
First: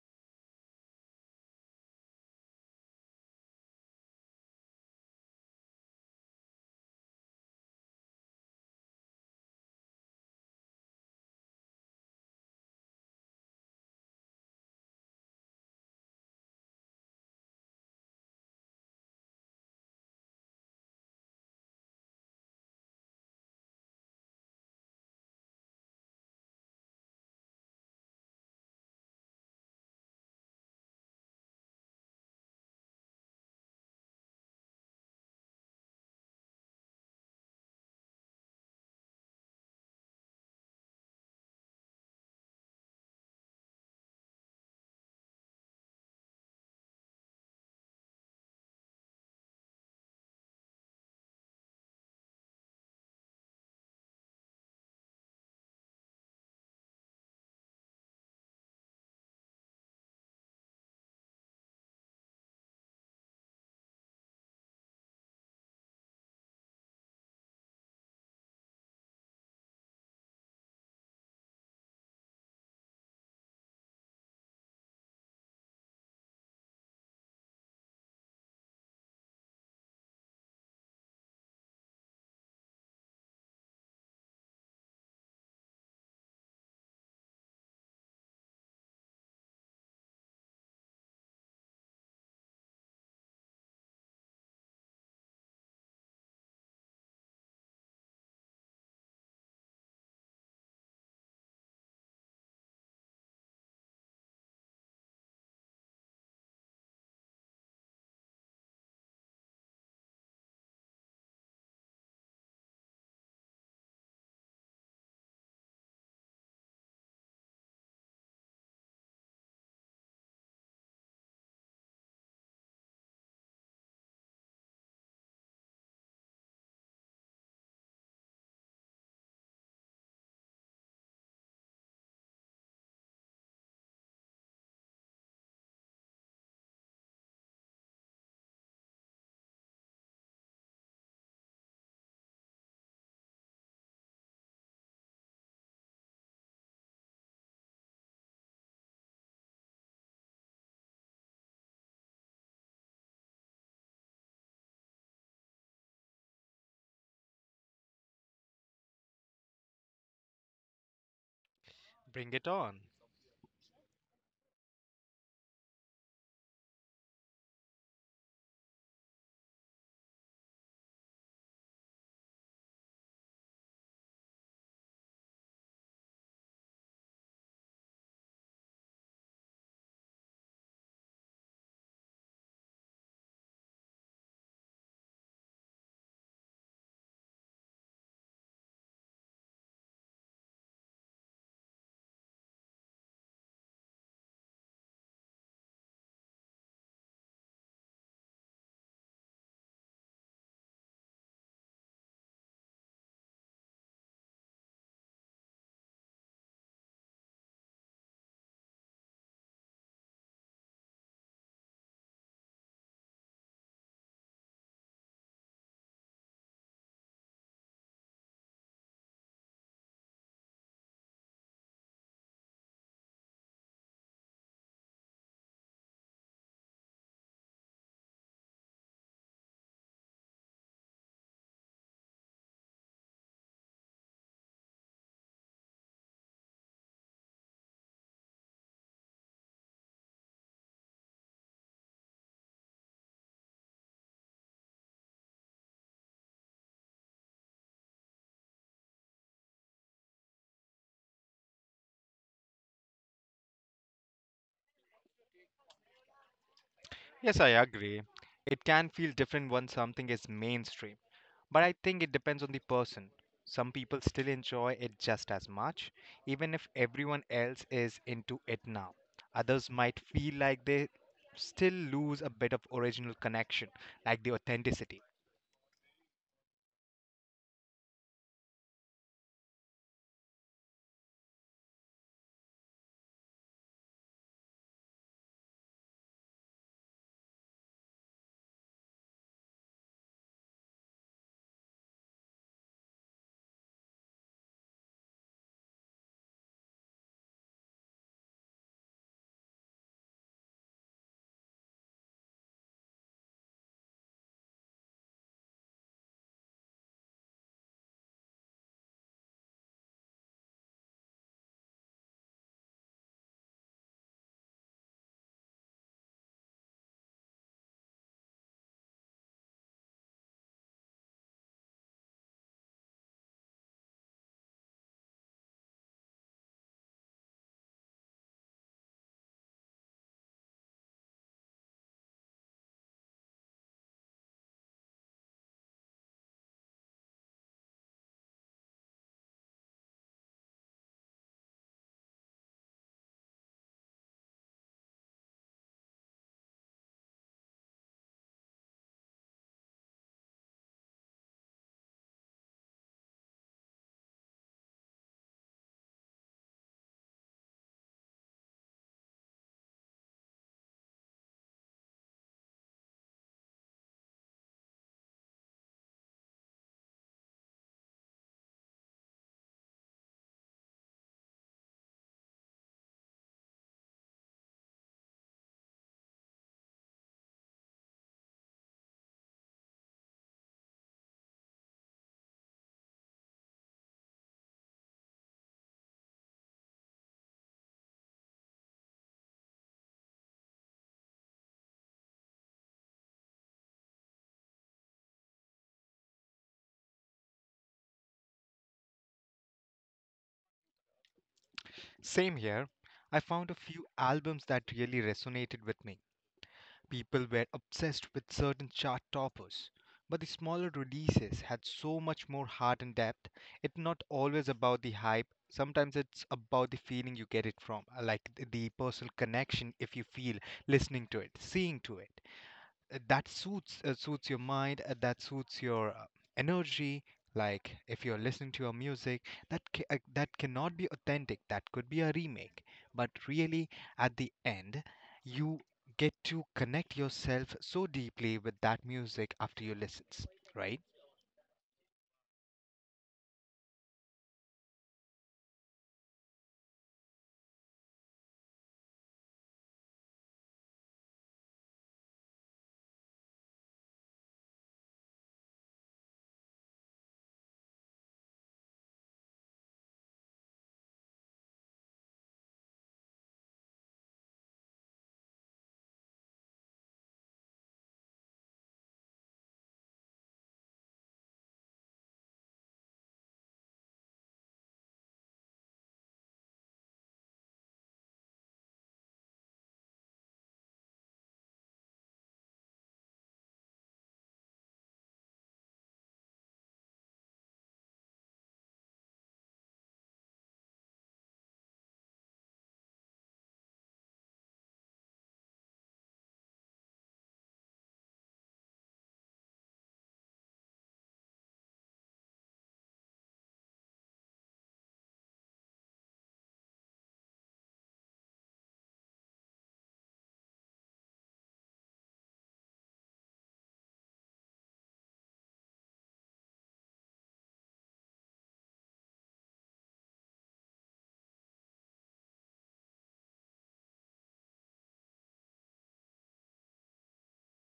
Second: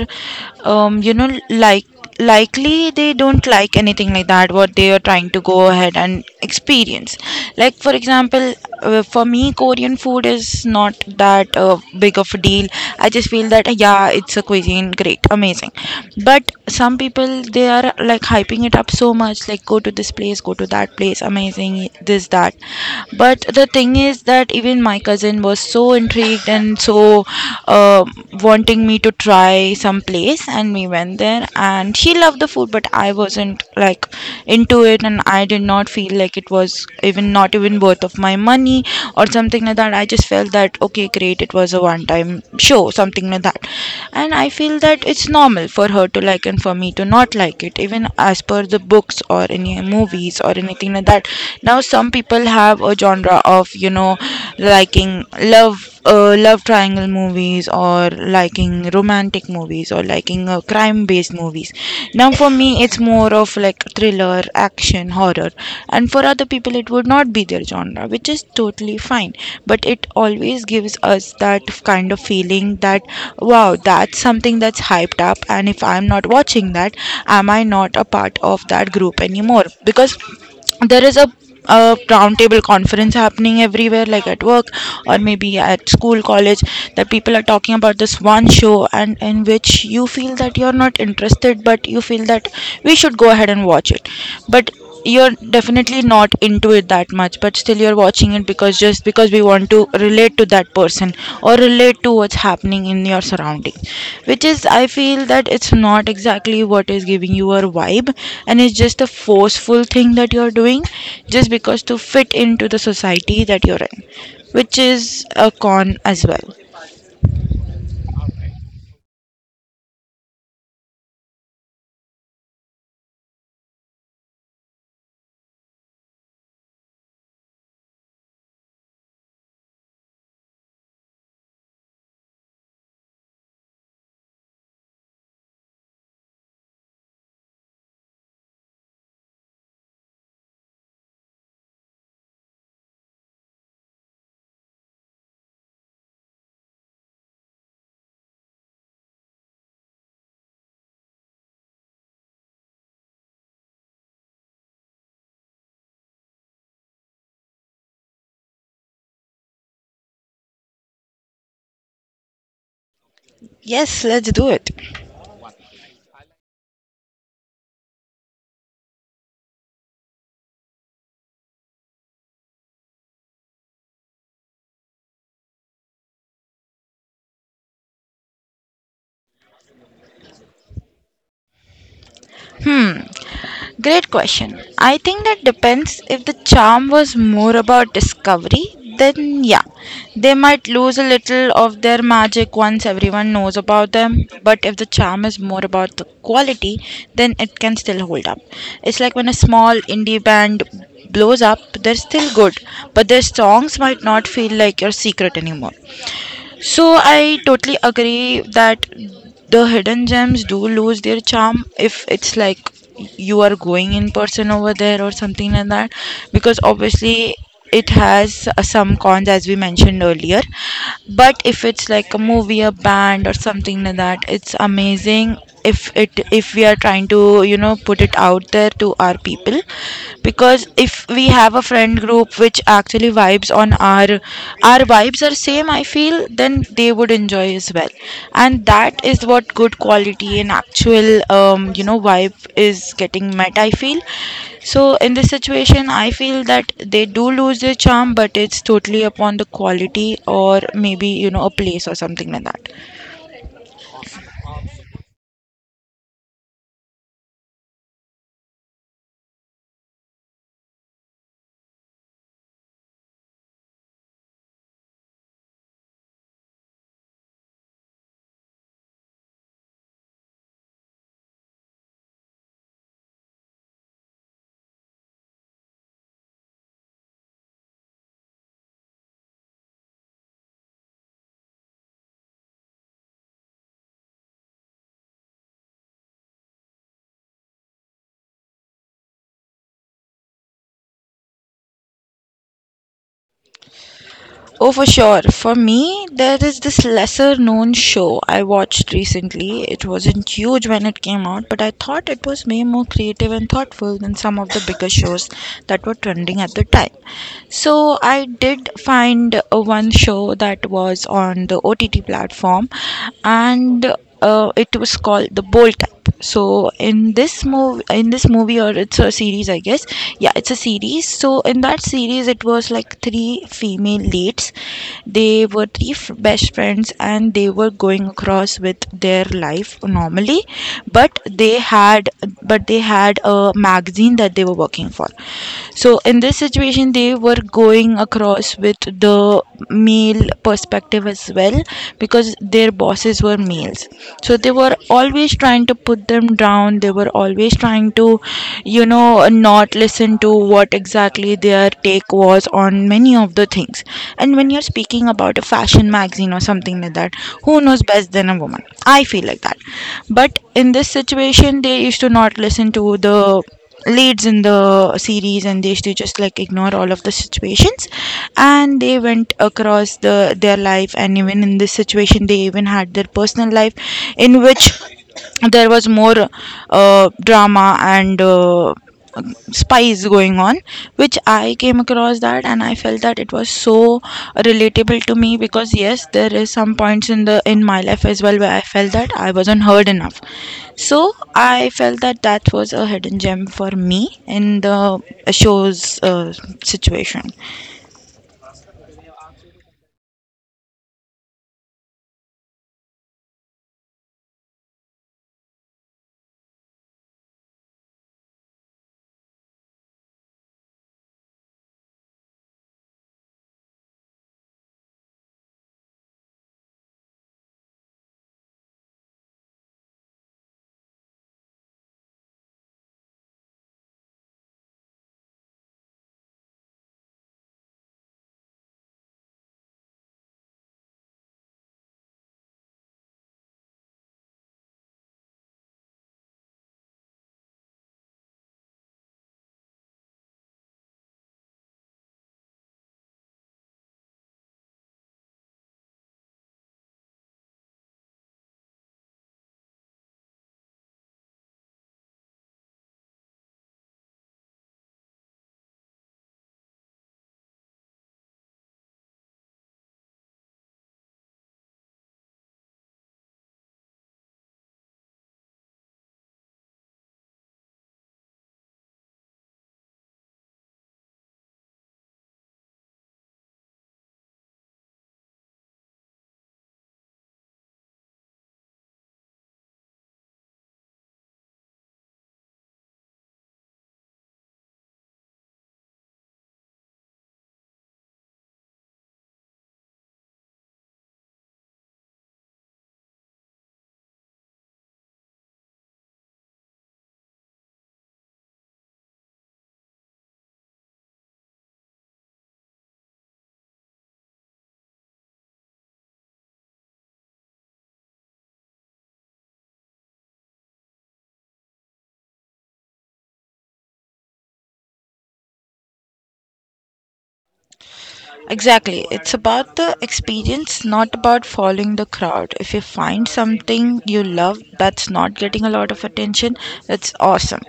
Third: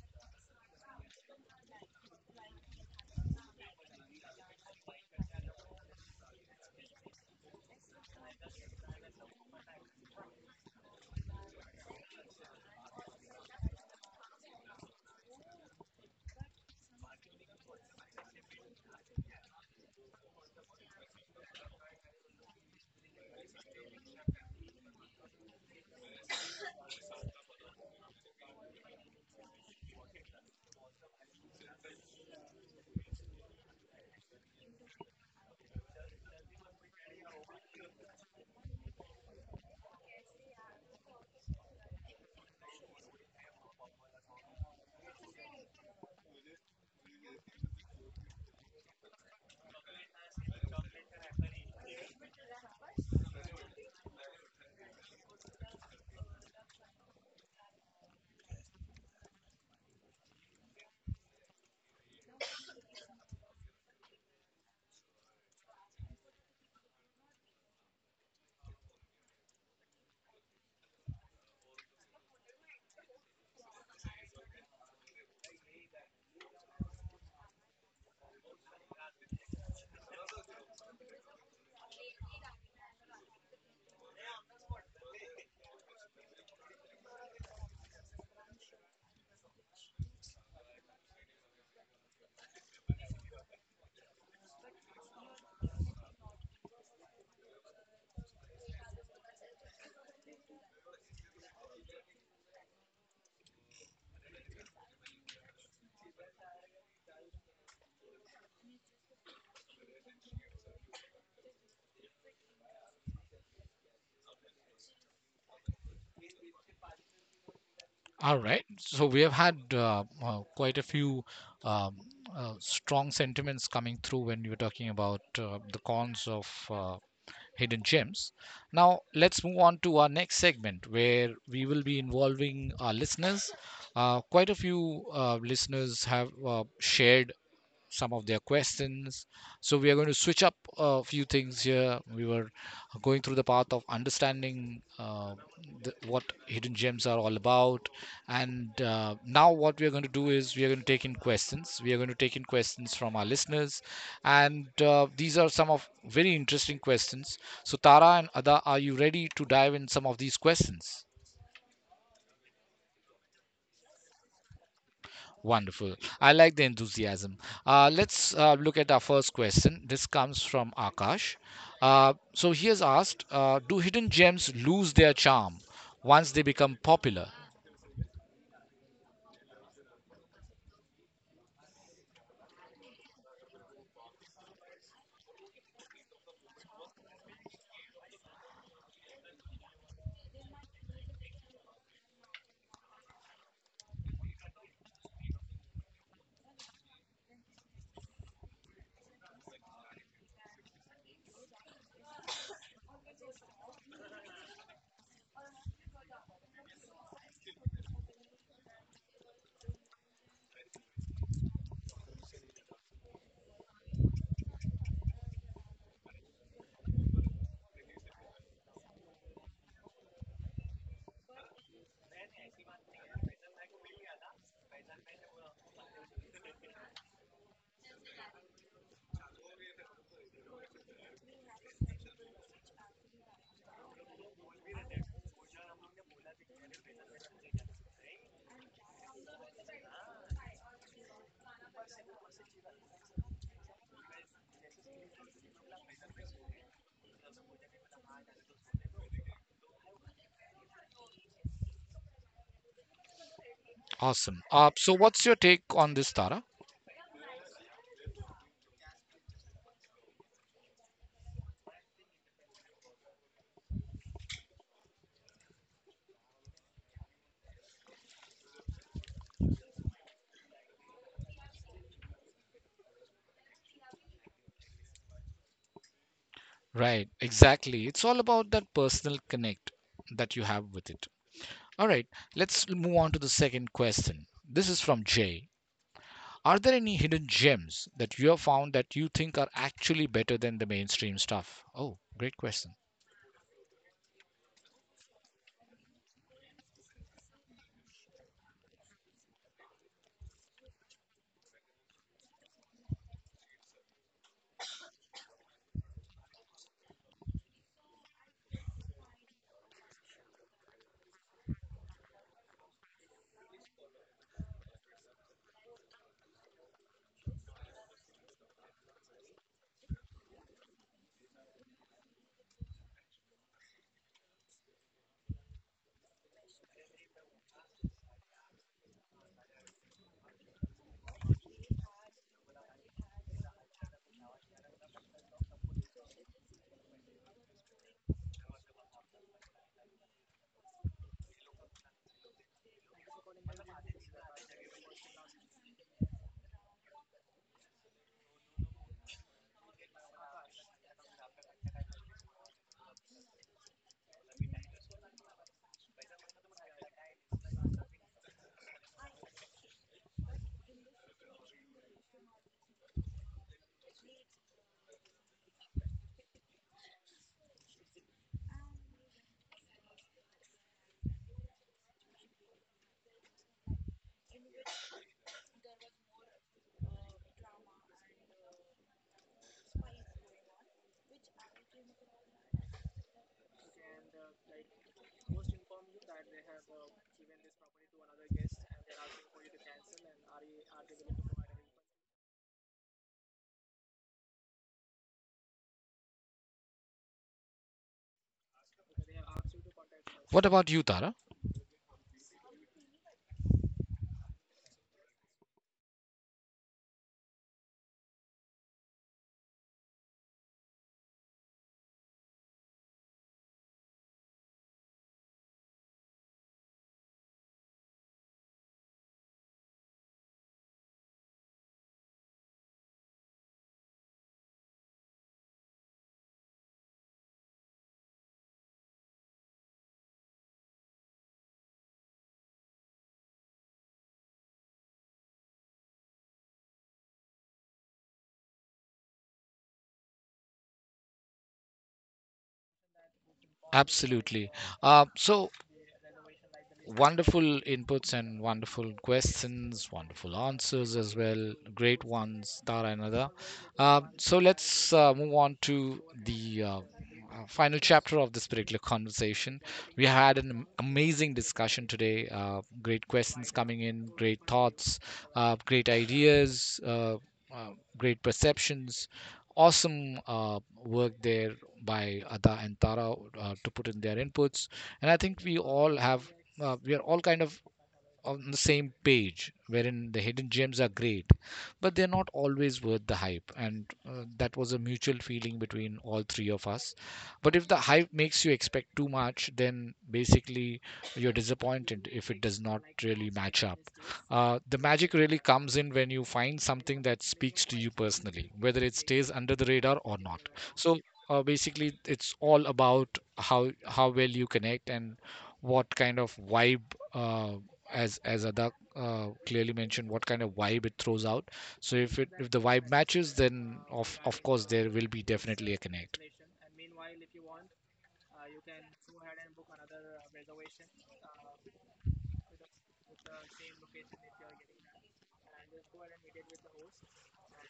Speaker 2: like likely they don't like anything like that what they are trying to go ahead and experience, like for example, for me Korean food is not that big of a deal. I just feel that, yeah, it's a cuisine, great, amazing, but some people they are like hyping it up so much, like go to this place, go to that place, amazing, this that. But the thing is that even my cousin was so intrigued and so uh, wanting me to try some place, and we went there, and she loved the food, but I wasn't like into it, and I did not feel like it was even, not even worth of my money or something like that. I just felt that okay, great, it was a one time show, something like that. And I feel that it's normal for her to like and for me to not like it. Even as per the books or any movies or anything like that, now some people have a genre of, you know, liking love, love triangle movies, or liking romance, romantic movies, or liking crime based movies. Now, for me, it's more of like thriller, action, horror, and for other people, it would not be their genre, which is totally fine. But it always gives us that kind of feeling that wow, that's something that's hyped up, and if I'm not watching that, am I not a part of that group anymore? Because there is a roundtable conference happening everywhere, like at work or maybe at school, college, that people are talking about this one show, and in which you feel that you're not interested, but you feel that we should go ahead and watch it. But you're definitely not into it that much, but still you're watching it because just because we want to relate to that person or relate to what's happening in your surroundings, which is, I feel that it's not exactly what is giving you a vibe, and it's just a forceful thing that you're doing just because to fit into the society that you're in, which is a con as well.
Speaker 1: All right. So we have had quite a few um, strong sentiments coming through when you were talking about the cons of hidden gems. Now, let's move on to our next segment where we will be involving our listeners. Quite a few listeners have shared some of their questions. So we are going to switch up a few things here. We were going through the path of understanding what hidden gems are all about, and now what we are going to do is we are going to take in questions. We are going to take in questions from our listeners, and these are some of very interesting questions. So Tara and Ada, are you ready to dive in some of these questions?
Speaker 3: Bring it on.
Speaker 2: Yes, let's do it.
Speaker 1: Wonderful. I like the enthusiasm. Let's look at our first question. This comes from Akash. So he has asked, do hidden gems lose their charm once they become popular?
Speaker 2: Hmm. Great question. I think that depends. If the charm was more about discovery, then yeah, they might lose a little of their magic once everyone knows about them. But if the charm is more about the quality, then it can still hold up. It's like when a small indie band blows up, they're still good, but their songs might not feel like your secret anymore. So I totally agree that the hidden gems do lose their charm if it's like you are going in person over there or something like that, because obviously it has some cons as we mentioned earlier. But if it's like a movie, a band, or something like that, it's amazing if it, if we are trying to, you know, put it out there to our people, because if we have a friend group which actually vibes on our vibes are same, I feel, then they would enjoy as well. And that is what good quality and actual, you know, vibe is getting met, I feel. So in this situation I feel that they do lose their charm, but it's totally upon the quality or maybe, you know, a place or something like that.
Speaker 1: Awesome. So, what's your take on this, Tara?
Speaker 3: Yes, I agree. It can feel different when something is mainstream, but I think it depends on the person. Some people still enjoy it just as much, even if everyone else is into it now. Others might feel like they still lose a bit of original connection, like the authenticity.
Speaker 1: Right, exactly. It's all about that personal connect that you have with it. All right, let's move on to the second question. This is from Jay. Are there any hidden gems that you have found that you think are actually better than the mainstream stuff? Oh, great question.
Speaker 2: Oh, for sure. For me, there is this lesser known show I watched recently. It wasn't huge when it came out, but I thought it was way more creative and thoughtful than some of the bigger shows that were trending at the time. So I did find one show that was on the OTT platform, and it was called The Bold Type. Yep. So in this movie, or it's a series, I guess. Yeah, it's a series. So in that series it was like three female leads, they were three best friends, and they were going across with their life normally, but they had, but they had a magazine that they were working for. So in this situation they were going across with the male perspective as well, because their bosses were males, so they were always trying to put them down, they were always trying to, you know, not listen to what exactly their take was on many of the things. And when you're speaking about a fashion magazine or something like that, who knows best than a woman, I feel like that. But in this situation they used to not listen to the leads in the series, and they used to just like ignore all of the situations, and they went across their life. And even in this situation they even had their personal life, in which there was more drama and spice going on, which I came across that and I felt that it was so relatable to me, because yes, there is some points in the in my life as well where I felt that I wasn't heard enough. So I felt that that was a hidden gem for me in the show's situation.
Speaker 1: What about you, Tara?
Speaker 3: Same here, I found a few albums that really resonated with me. People were obsessed with certain chart toppers, but the smaller releases had so much more heart and depth. It's not always about the hype, sometimes it's about the feeling you get it from, like the personal connection, if you feel listening to it, seeing to it, that suits suits your mind, that suits your energy. Like if you're listening to your music that that cannot be authentic, that could be a remake, but really at the end you get to connect yourself so deeply with that music after you listen, right?
Speaker 1: Absolutely. So wonderful inputs and wonderful questions, wonderful answers as well. Great ones, Tara and Ada. So let's move on to the final chapter of this particular conversation. We had an amazing discussion today. Great questions coming in, great thoughts, great ideas, uh, great perceptions. Awesome work there by Ada and Tara to put in their inputs. And I think we all have we are all kind of on the same page, wherein the hidden gems are great but they're not always worth the hype, and that was a mutual feeling between all three of us. But if the hype makes you expect too much, then basically you're disappointed if it does not really match up. The magic really comes in when you find something that speaks to you personally, whether it stays under the radar or not. So basically it's all about how well you connect and what kind of vibe uh, as Adak clearly mentioned, what kind of vibe it throws out. So if the vibe matches, then of course there will be definitely a connect.
Speaker 2: Exactly. It's about the experience, not about following the crowd. If you find something you love that's not getting a lot of attention, that's awesome.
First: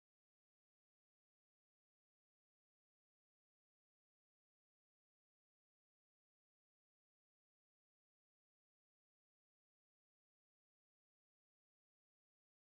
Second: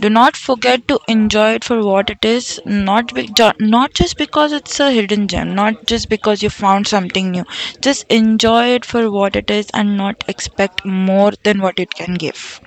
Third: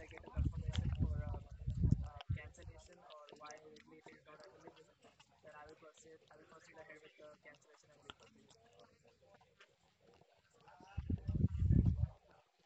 Speaker 2: Do not forget to enjoy it for what it is, not be, not just because it's a hidden gem, not just because you found something new. Just enjoy it for what it is and not expect more than what it can give.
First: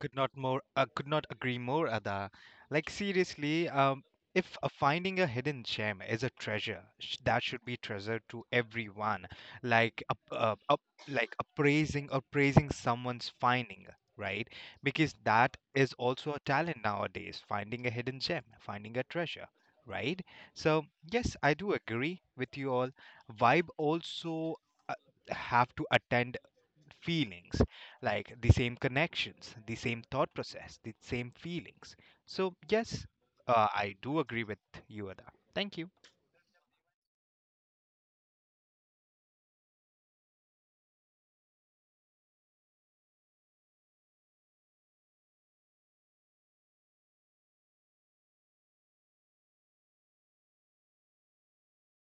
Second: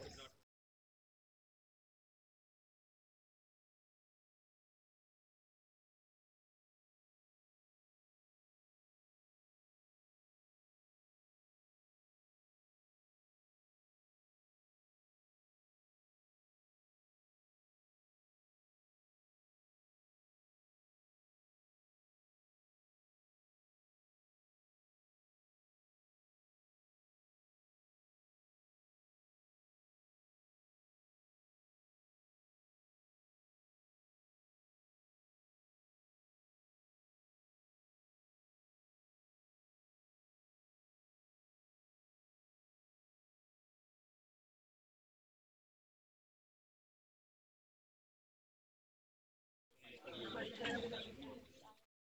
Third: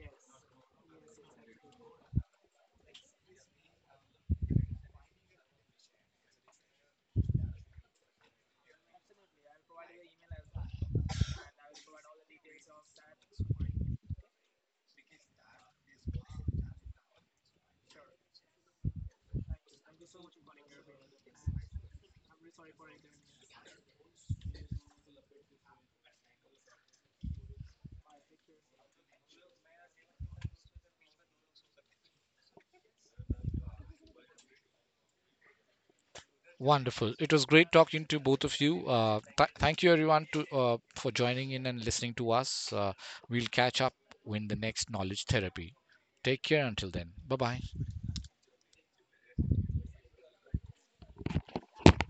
Speaker 3: Could not agree more, Ada. Like seriously, if finding a hidden gem is a treasure, that should be treasured to everyone. Like like appraising someone's finding, right? Because that is also a talent nowadays. Finding a hidden gem, finding a treasure, right? So yes, I do agree with you all. Vibe also uh, have to attend feelings, like the same connections, the same thought process, the same feelings. So, yes, I do agree with you, Ada. Thank you.
Speaker 1: Wonderful. It was great talking to both of you. Thank you everyone to for joining in and listening to us. We'll catch up in the next knowledge therapy. Take care until then. Bye bye.